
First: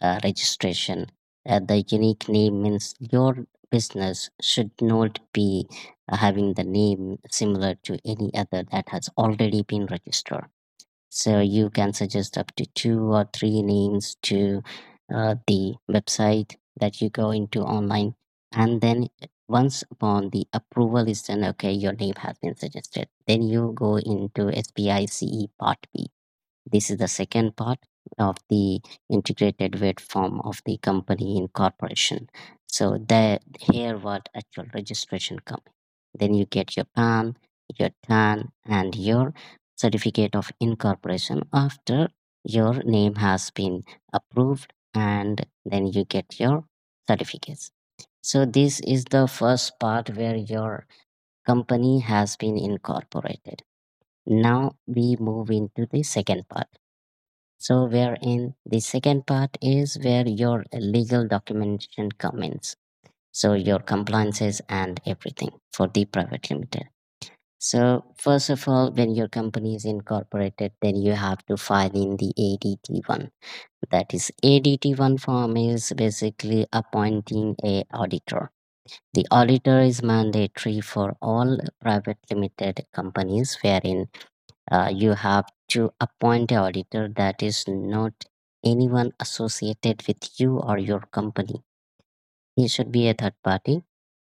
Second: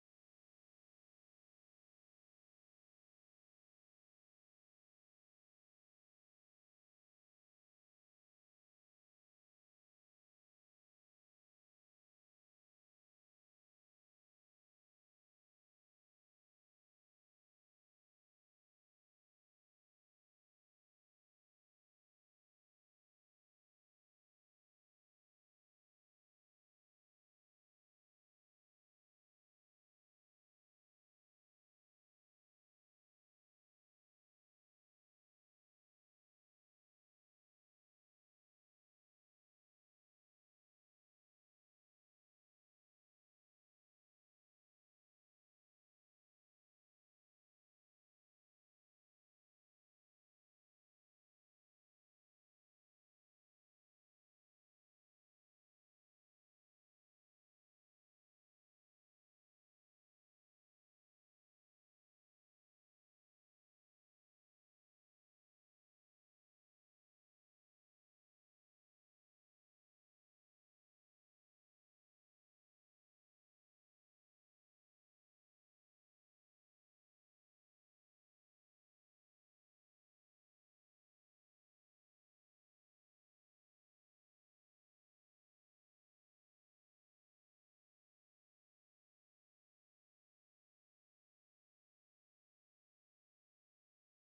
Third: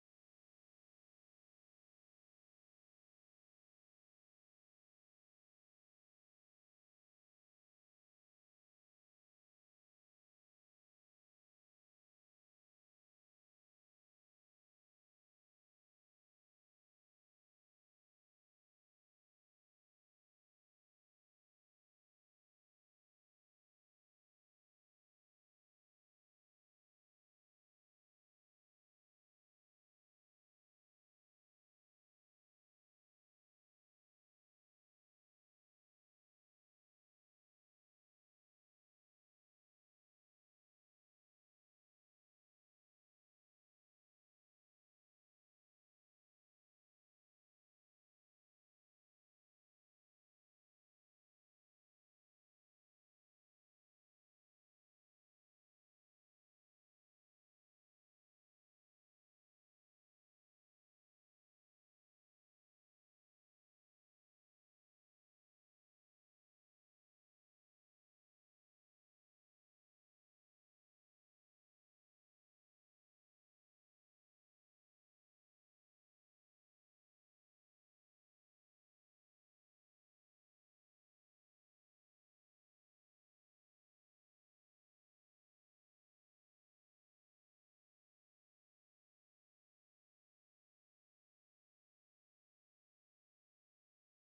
Speaker 3: registration. The unique name means your business should not be having the name similar to any other that has already been registered. So you can suggest up to two or three names to the website that you go into online, and then once upon the approval is done, okay, your name has been suggested. Then you go into SPICE Part B. This is the second part of the integrated weight form of the company in corporation. So there, here what actual registration coming. Then you get your PAN, your TAN, and your certificate of incorporation after your name has been approved, and then you get your certificates. So this is the first part where your company has been incorporated. Now we move into the second part. So wherein the second part is where your legal documentation comes. So your compliances and everything for the private limited. So first of all, when your company is incorporated, then you have to file in the ADT1. That is, ADT1 form is basically appointing a auditor. The auditor is mandatory for all private limited companies, wherein you have to appoint an auditor that is not anyone associated with you or your company. He should be a third party,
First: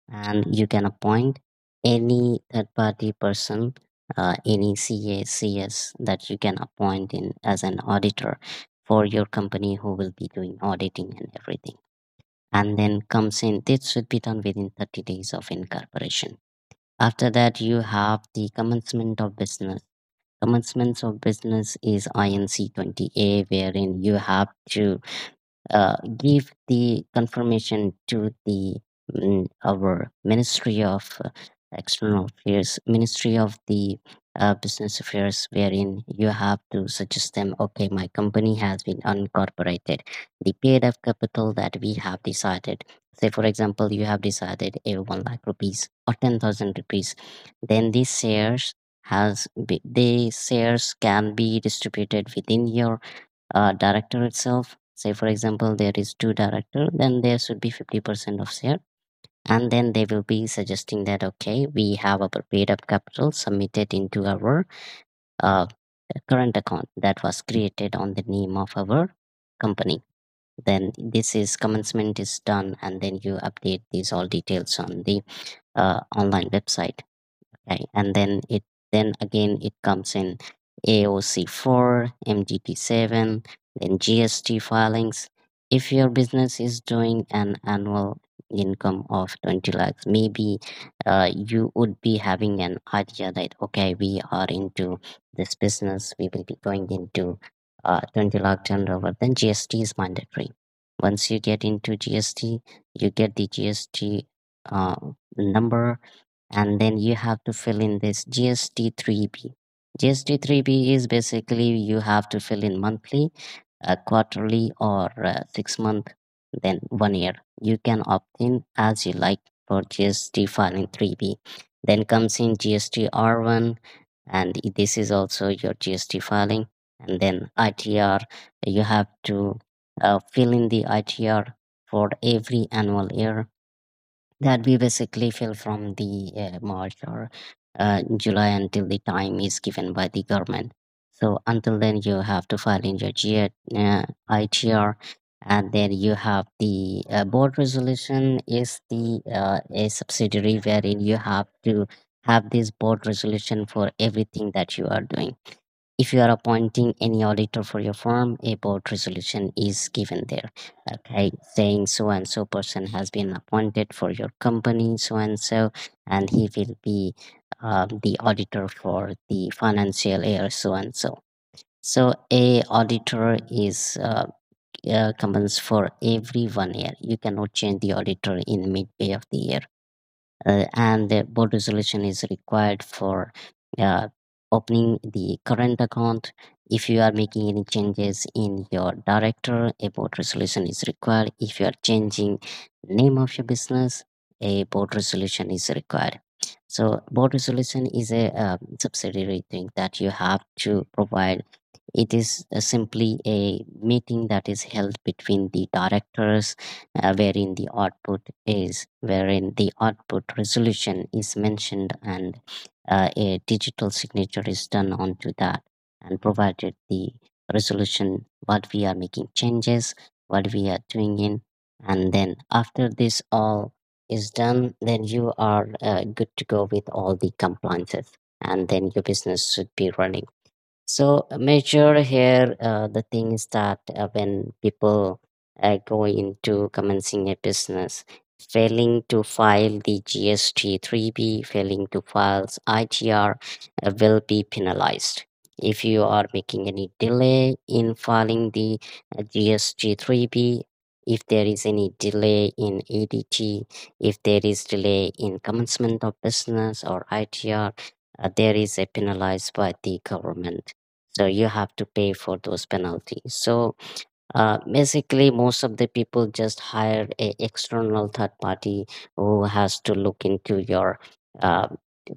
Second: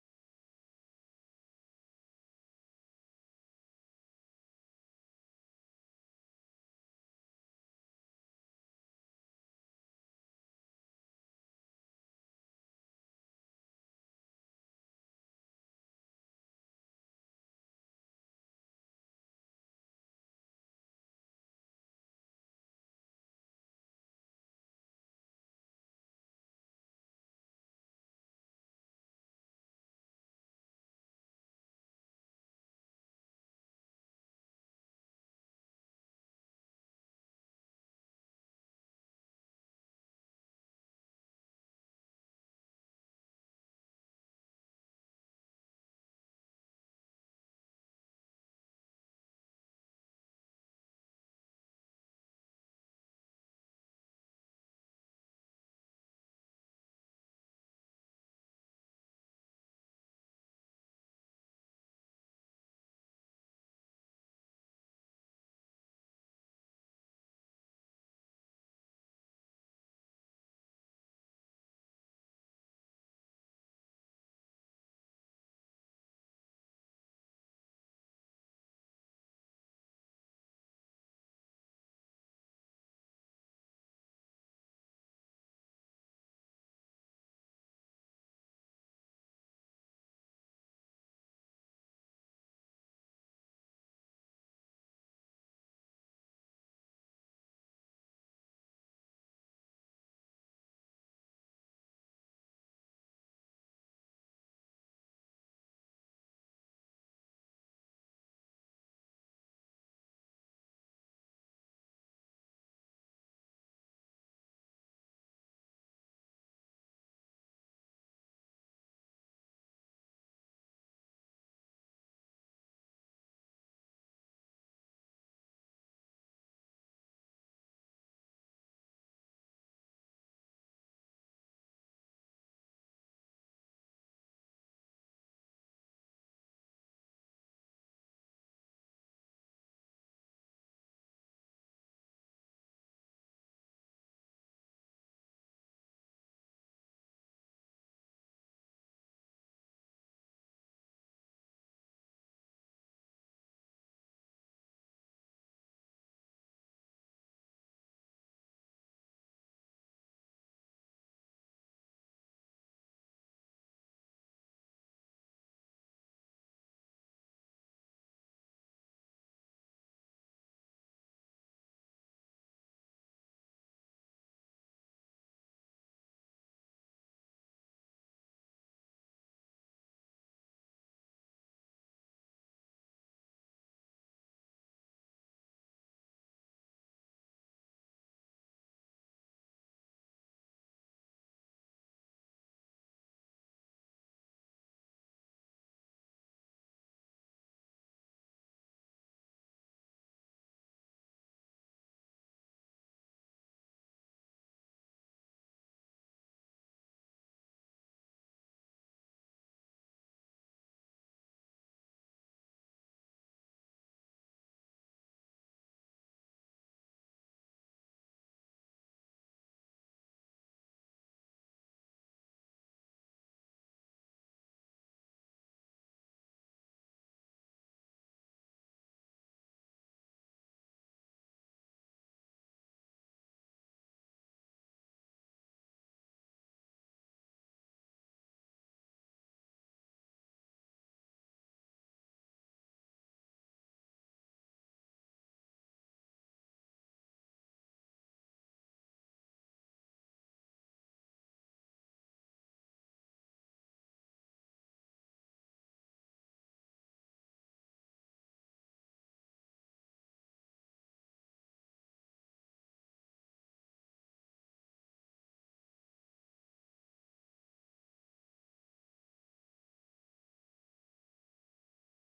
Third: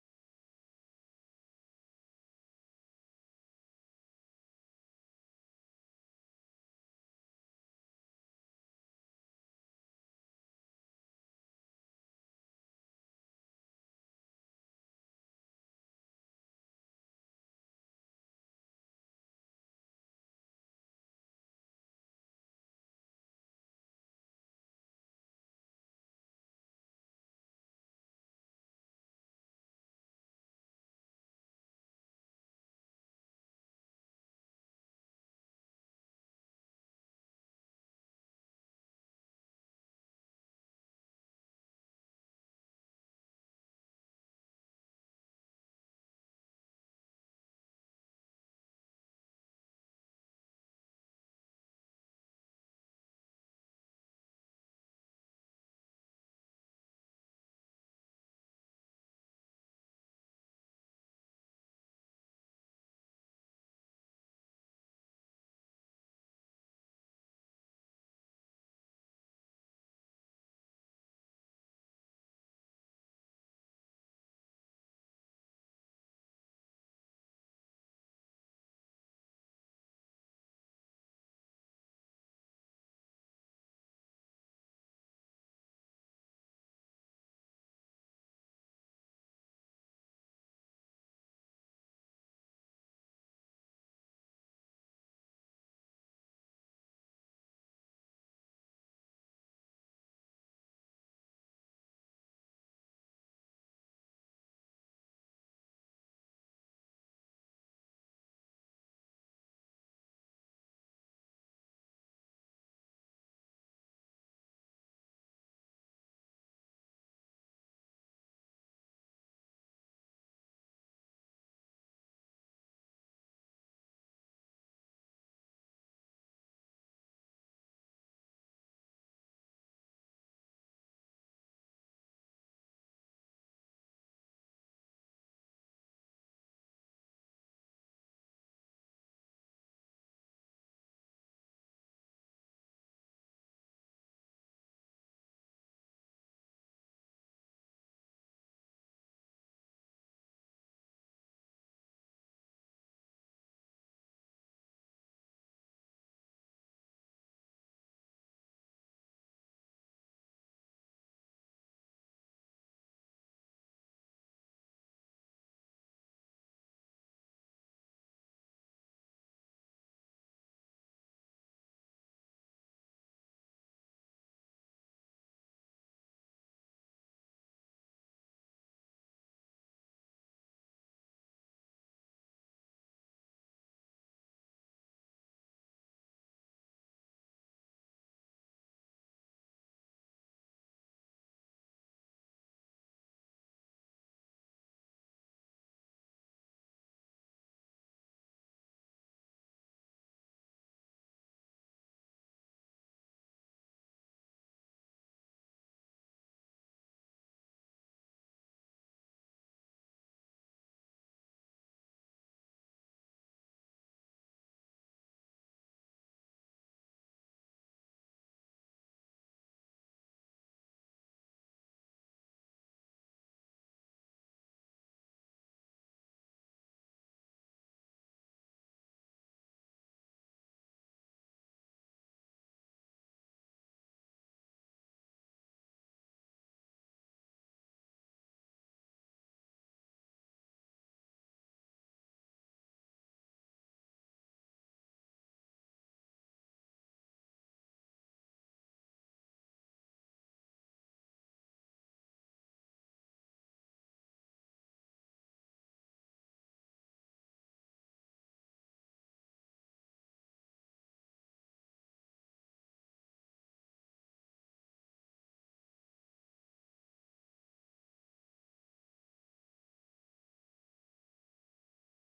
Speaker 3: and you can appoint any third party person, any CACs that you can appoint in as an auditor for your company who will be doing auditing and everything. And then comes in, this should be done within 30 days of incorporation. After that, you have the commencement of business. Commencements of business is INC 20A, wherein you have to give the confirmation to the our Ministry of External Affairs, Ministry of the Business Affairs, wherein you have to suggest them, okay, my company has been unincorporated. The paid up capital that we have decided, say for example, you have decided a one lakh rupees or 10,000 rupees, then these shares the shares can be distributed within your director itself. Say for example, there is two director, then there should be 50% of share, and then they will be suggesting that okay, we have our paid up capital submitted into our uh, current account that was created on the name of our company. Then this is commencement is done, and then you update these all details on the online website. Okay, and then it, then again it comes in AOC4, MGT7, then GST filings. If your business is doing an annual income of 20 lakhs, maybe you would be having an idea that okay, we are into this business, we will be going into 20 lakh turnover. Then GST is mandatory. Once you get into GST, you get the GST uh, number, and then you have to fill in this GST3B. GST3B is basically you have to fill in monthly, quarterly, or 6 month, then one year. You can opt in as you like for GST filing 3B. Then comes in GST R1, and this is also your GST filing. And then ITR, you have to fill in the ITR for every annual year that we basically fill from the March or July until the time is given by the government. So until then, you have to file in your GR, uh, ITR, and then you have the board resolution is the a subsidiary, wherein you have to have this board resolution for everything that you are doing. If you are appointing any auditor for your firm, a board resolution is given there. Okay, saying so and so person has been appointed for your company, so and so, and he will be the auditor for the financial year, so and so. So a auditor is comes for every one year. You cannot change the auditor in midway of the year, and the board resolution is required for uh, opening the current account. If you are making any changes in your director, a board resolution is required. If you are changing name of your business, a board resolution is required. So board resolution is a subsidiary thing that you have to provide. It is simply a meeting that is held between the directors, wherein the wherein the output resolution is mentioned, and a digital signature is done onto that. And provided the resolution, what we are making changes, what we are doing in, and then after this all is done, then you are good to go with all the compliances, and then your business should be running. So major here, the thing is that when people go into commencing a business, failing to file the GST 3B, failing to file ITR will be penalized. If you are making any delay in filing the GST 3B, if there is any delay in ADT, if there is delay in commencement of business or ITR, there is a penalized by the government, so you have to pay for those penalties. So basically most of the people just hire a external third party who has to look into your uh,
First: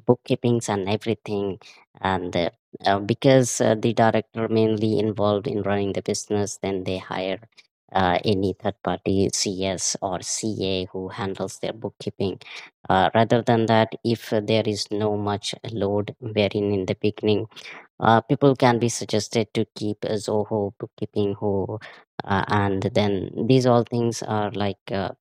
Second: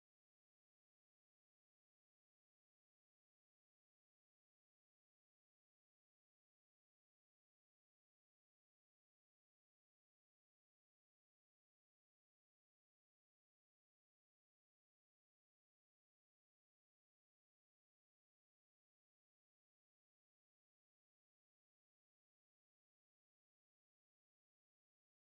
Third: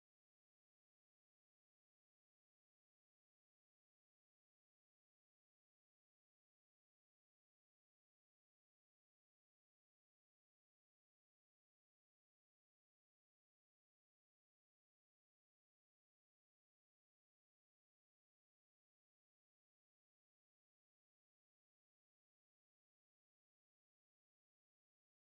Speaker 3: bookkeepings and everything, and because the director mainly involved in running the business, then they hire any third party cs or ca who handles their bookkeeping. Uh, rather than that, if there is no much load, wherein in the beginning, people can be suggested to keep a Zoho, bookkeeping Ho, and then these all things are like uh,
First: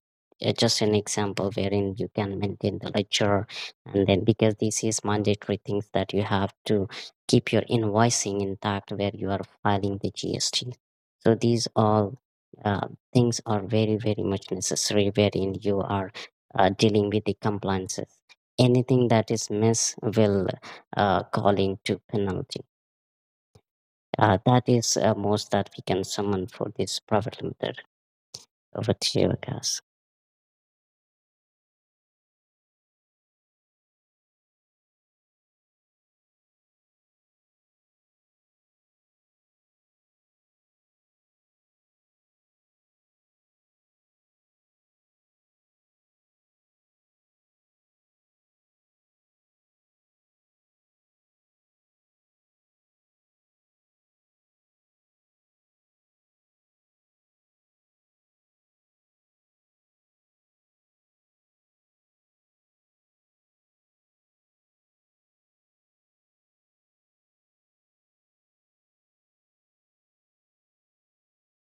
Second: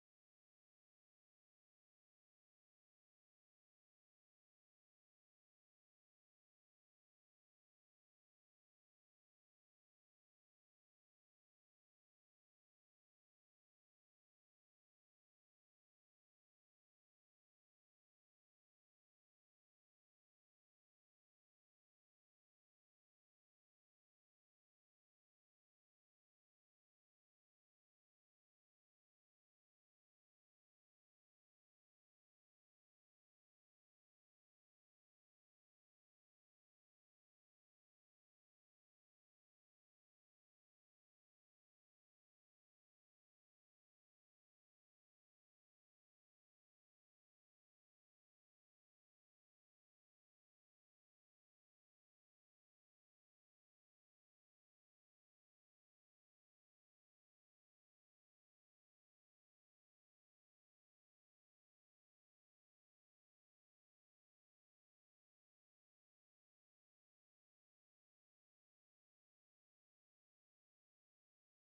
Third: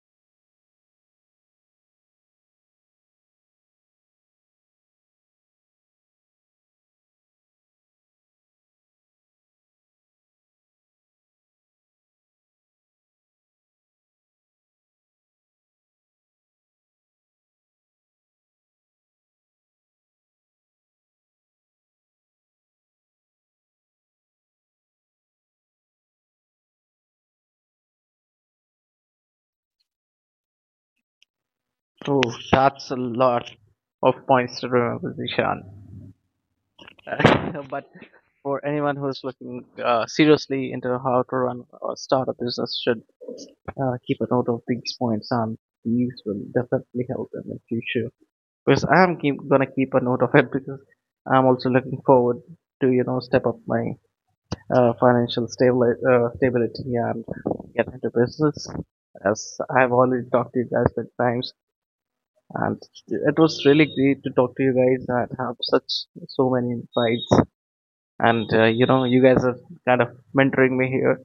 Speaker 3: uh, just an example wherein you can maintain the ledger, and then because this is mandatory things that you have to keep your invoicing intact where you are filing the GST. So these all things are very very much necessary, wherein you are dealing with the compliances. Anything that is miss will call into penalty. That is most that we can summon for this private limited. Over to you, Gus.
Speaker 1: Oh, that's a lot of points to remember, Zishan. [laughs] But for anyone who's looking seriously into how to run or start a business should keep a note of these points, and these will definitely help them in future, because I am gonna keep a note of it, because I'm also looking forward to, you know, step up my uh, financial stability and get into business, as I've already talked to you guys many times. And it was really great to talk to you guys and have such so many insights, and you know, you guys are kind of mentoring me here,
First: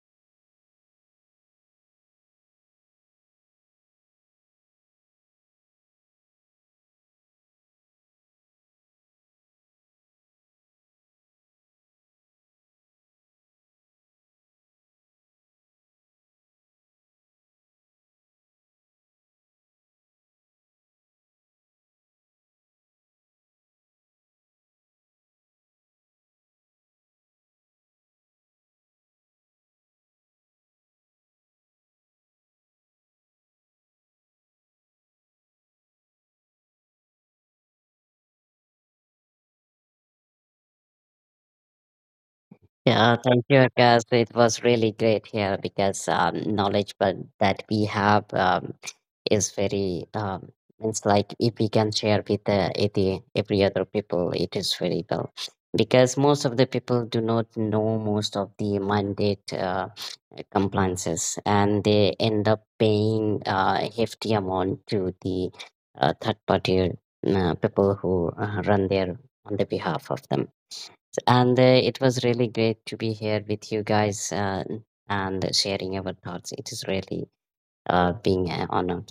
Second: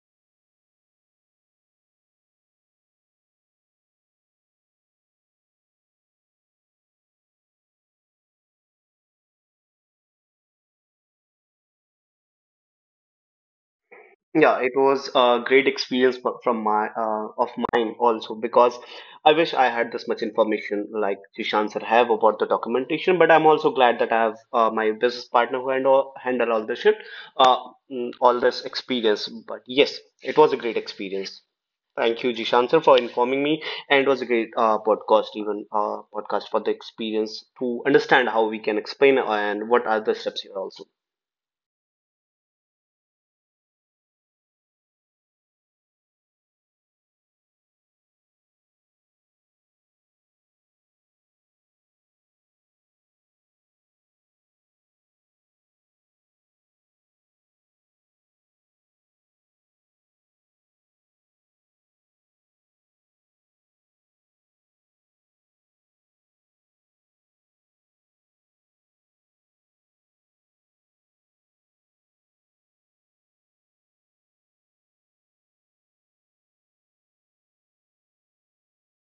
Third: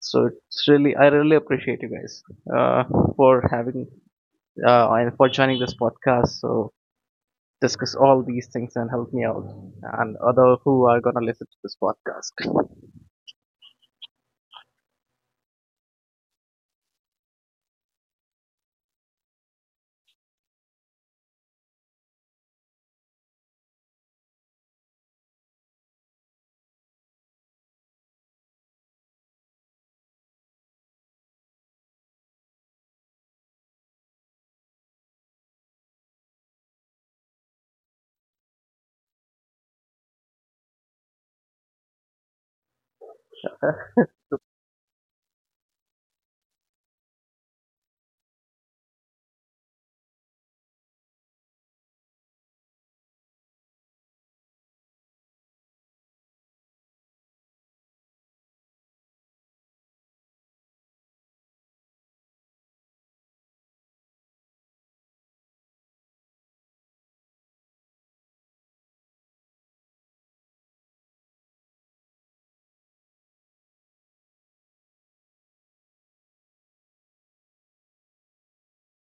Speaker 1: so it's really, I really appreciate you guys uh, for having and for joining this podcast, so discuss all these things and help me out, and other who are gonna listen to this podcast.
Speaker 2: Yeah, it was a great experience from my of mine also, because I wish I had this much information like Jishan sir have about the documentation. But I'm also glad that I have my business partner who handle all the shit, uh, all this experience. But yes, it was a great experience. Thank you, Jishan sir, for informing me, and it was a great podcast, even podcast for the experience to understand how we can explain and what are the steps here also.
Speaker 3: Yeah, thank you, Akash. It was really great here because knowledge but that we have is very it's like if we can share with the every other people, it is very well because most of the people do not know most of the mandate compliances, and they end up paying hefty amount to the third party people who run their on the behalf of them. And it was really great to be here with you guys, and sharing our thoughts. It is really being an honor.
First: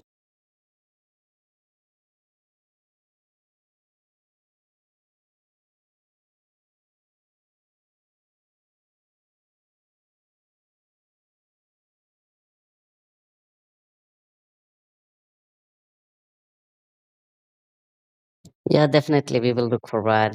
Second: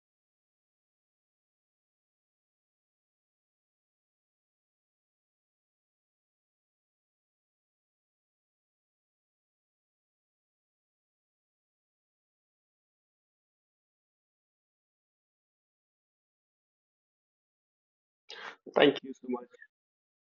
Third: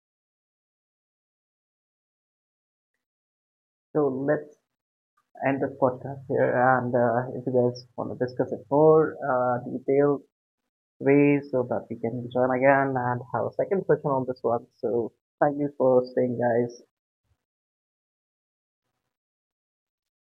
Speaker 1: So let's end this podcast here, and if you guys want to discuss it more detailed ways, so that we can join again and have a second session on this one. So thank you for staying, guys.
Speaker 3: Yeah,
Speaker 2: Thank you so
Speaker 3: definitely. We
Speaker 2: much.
Speaker 3: will look forward.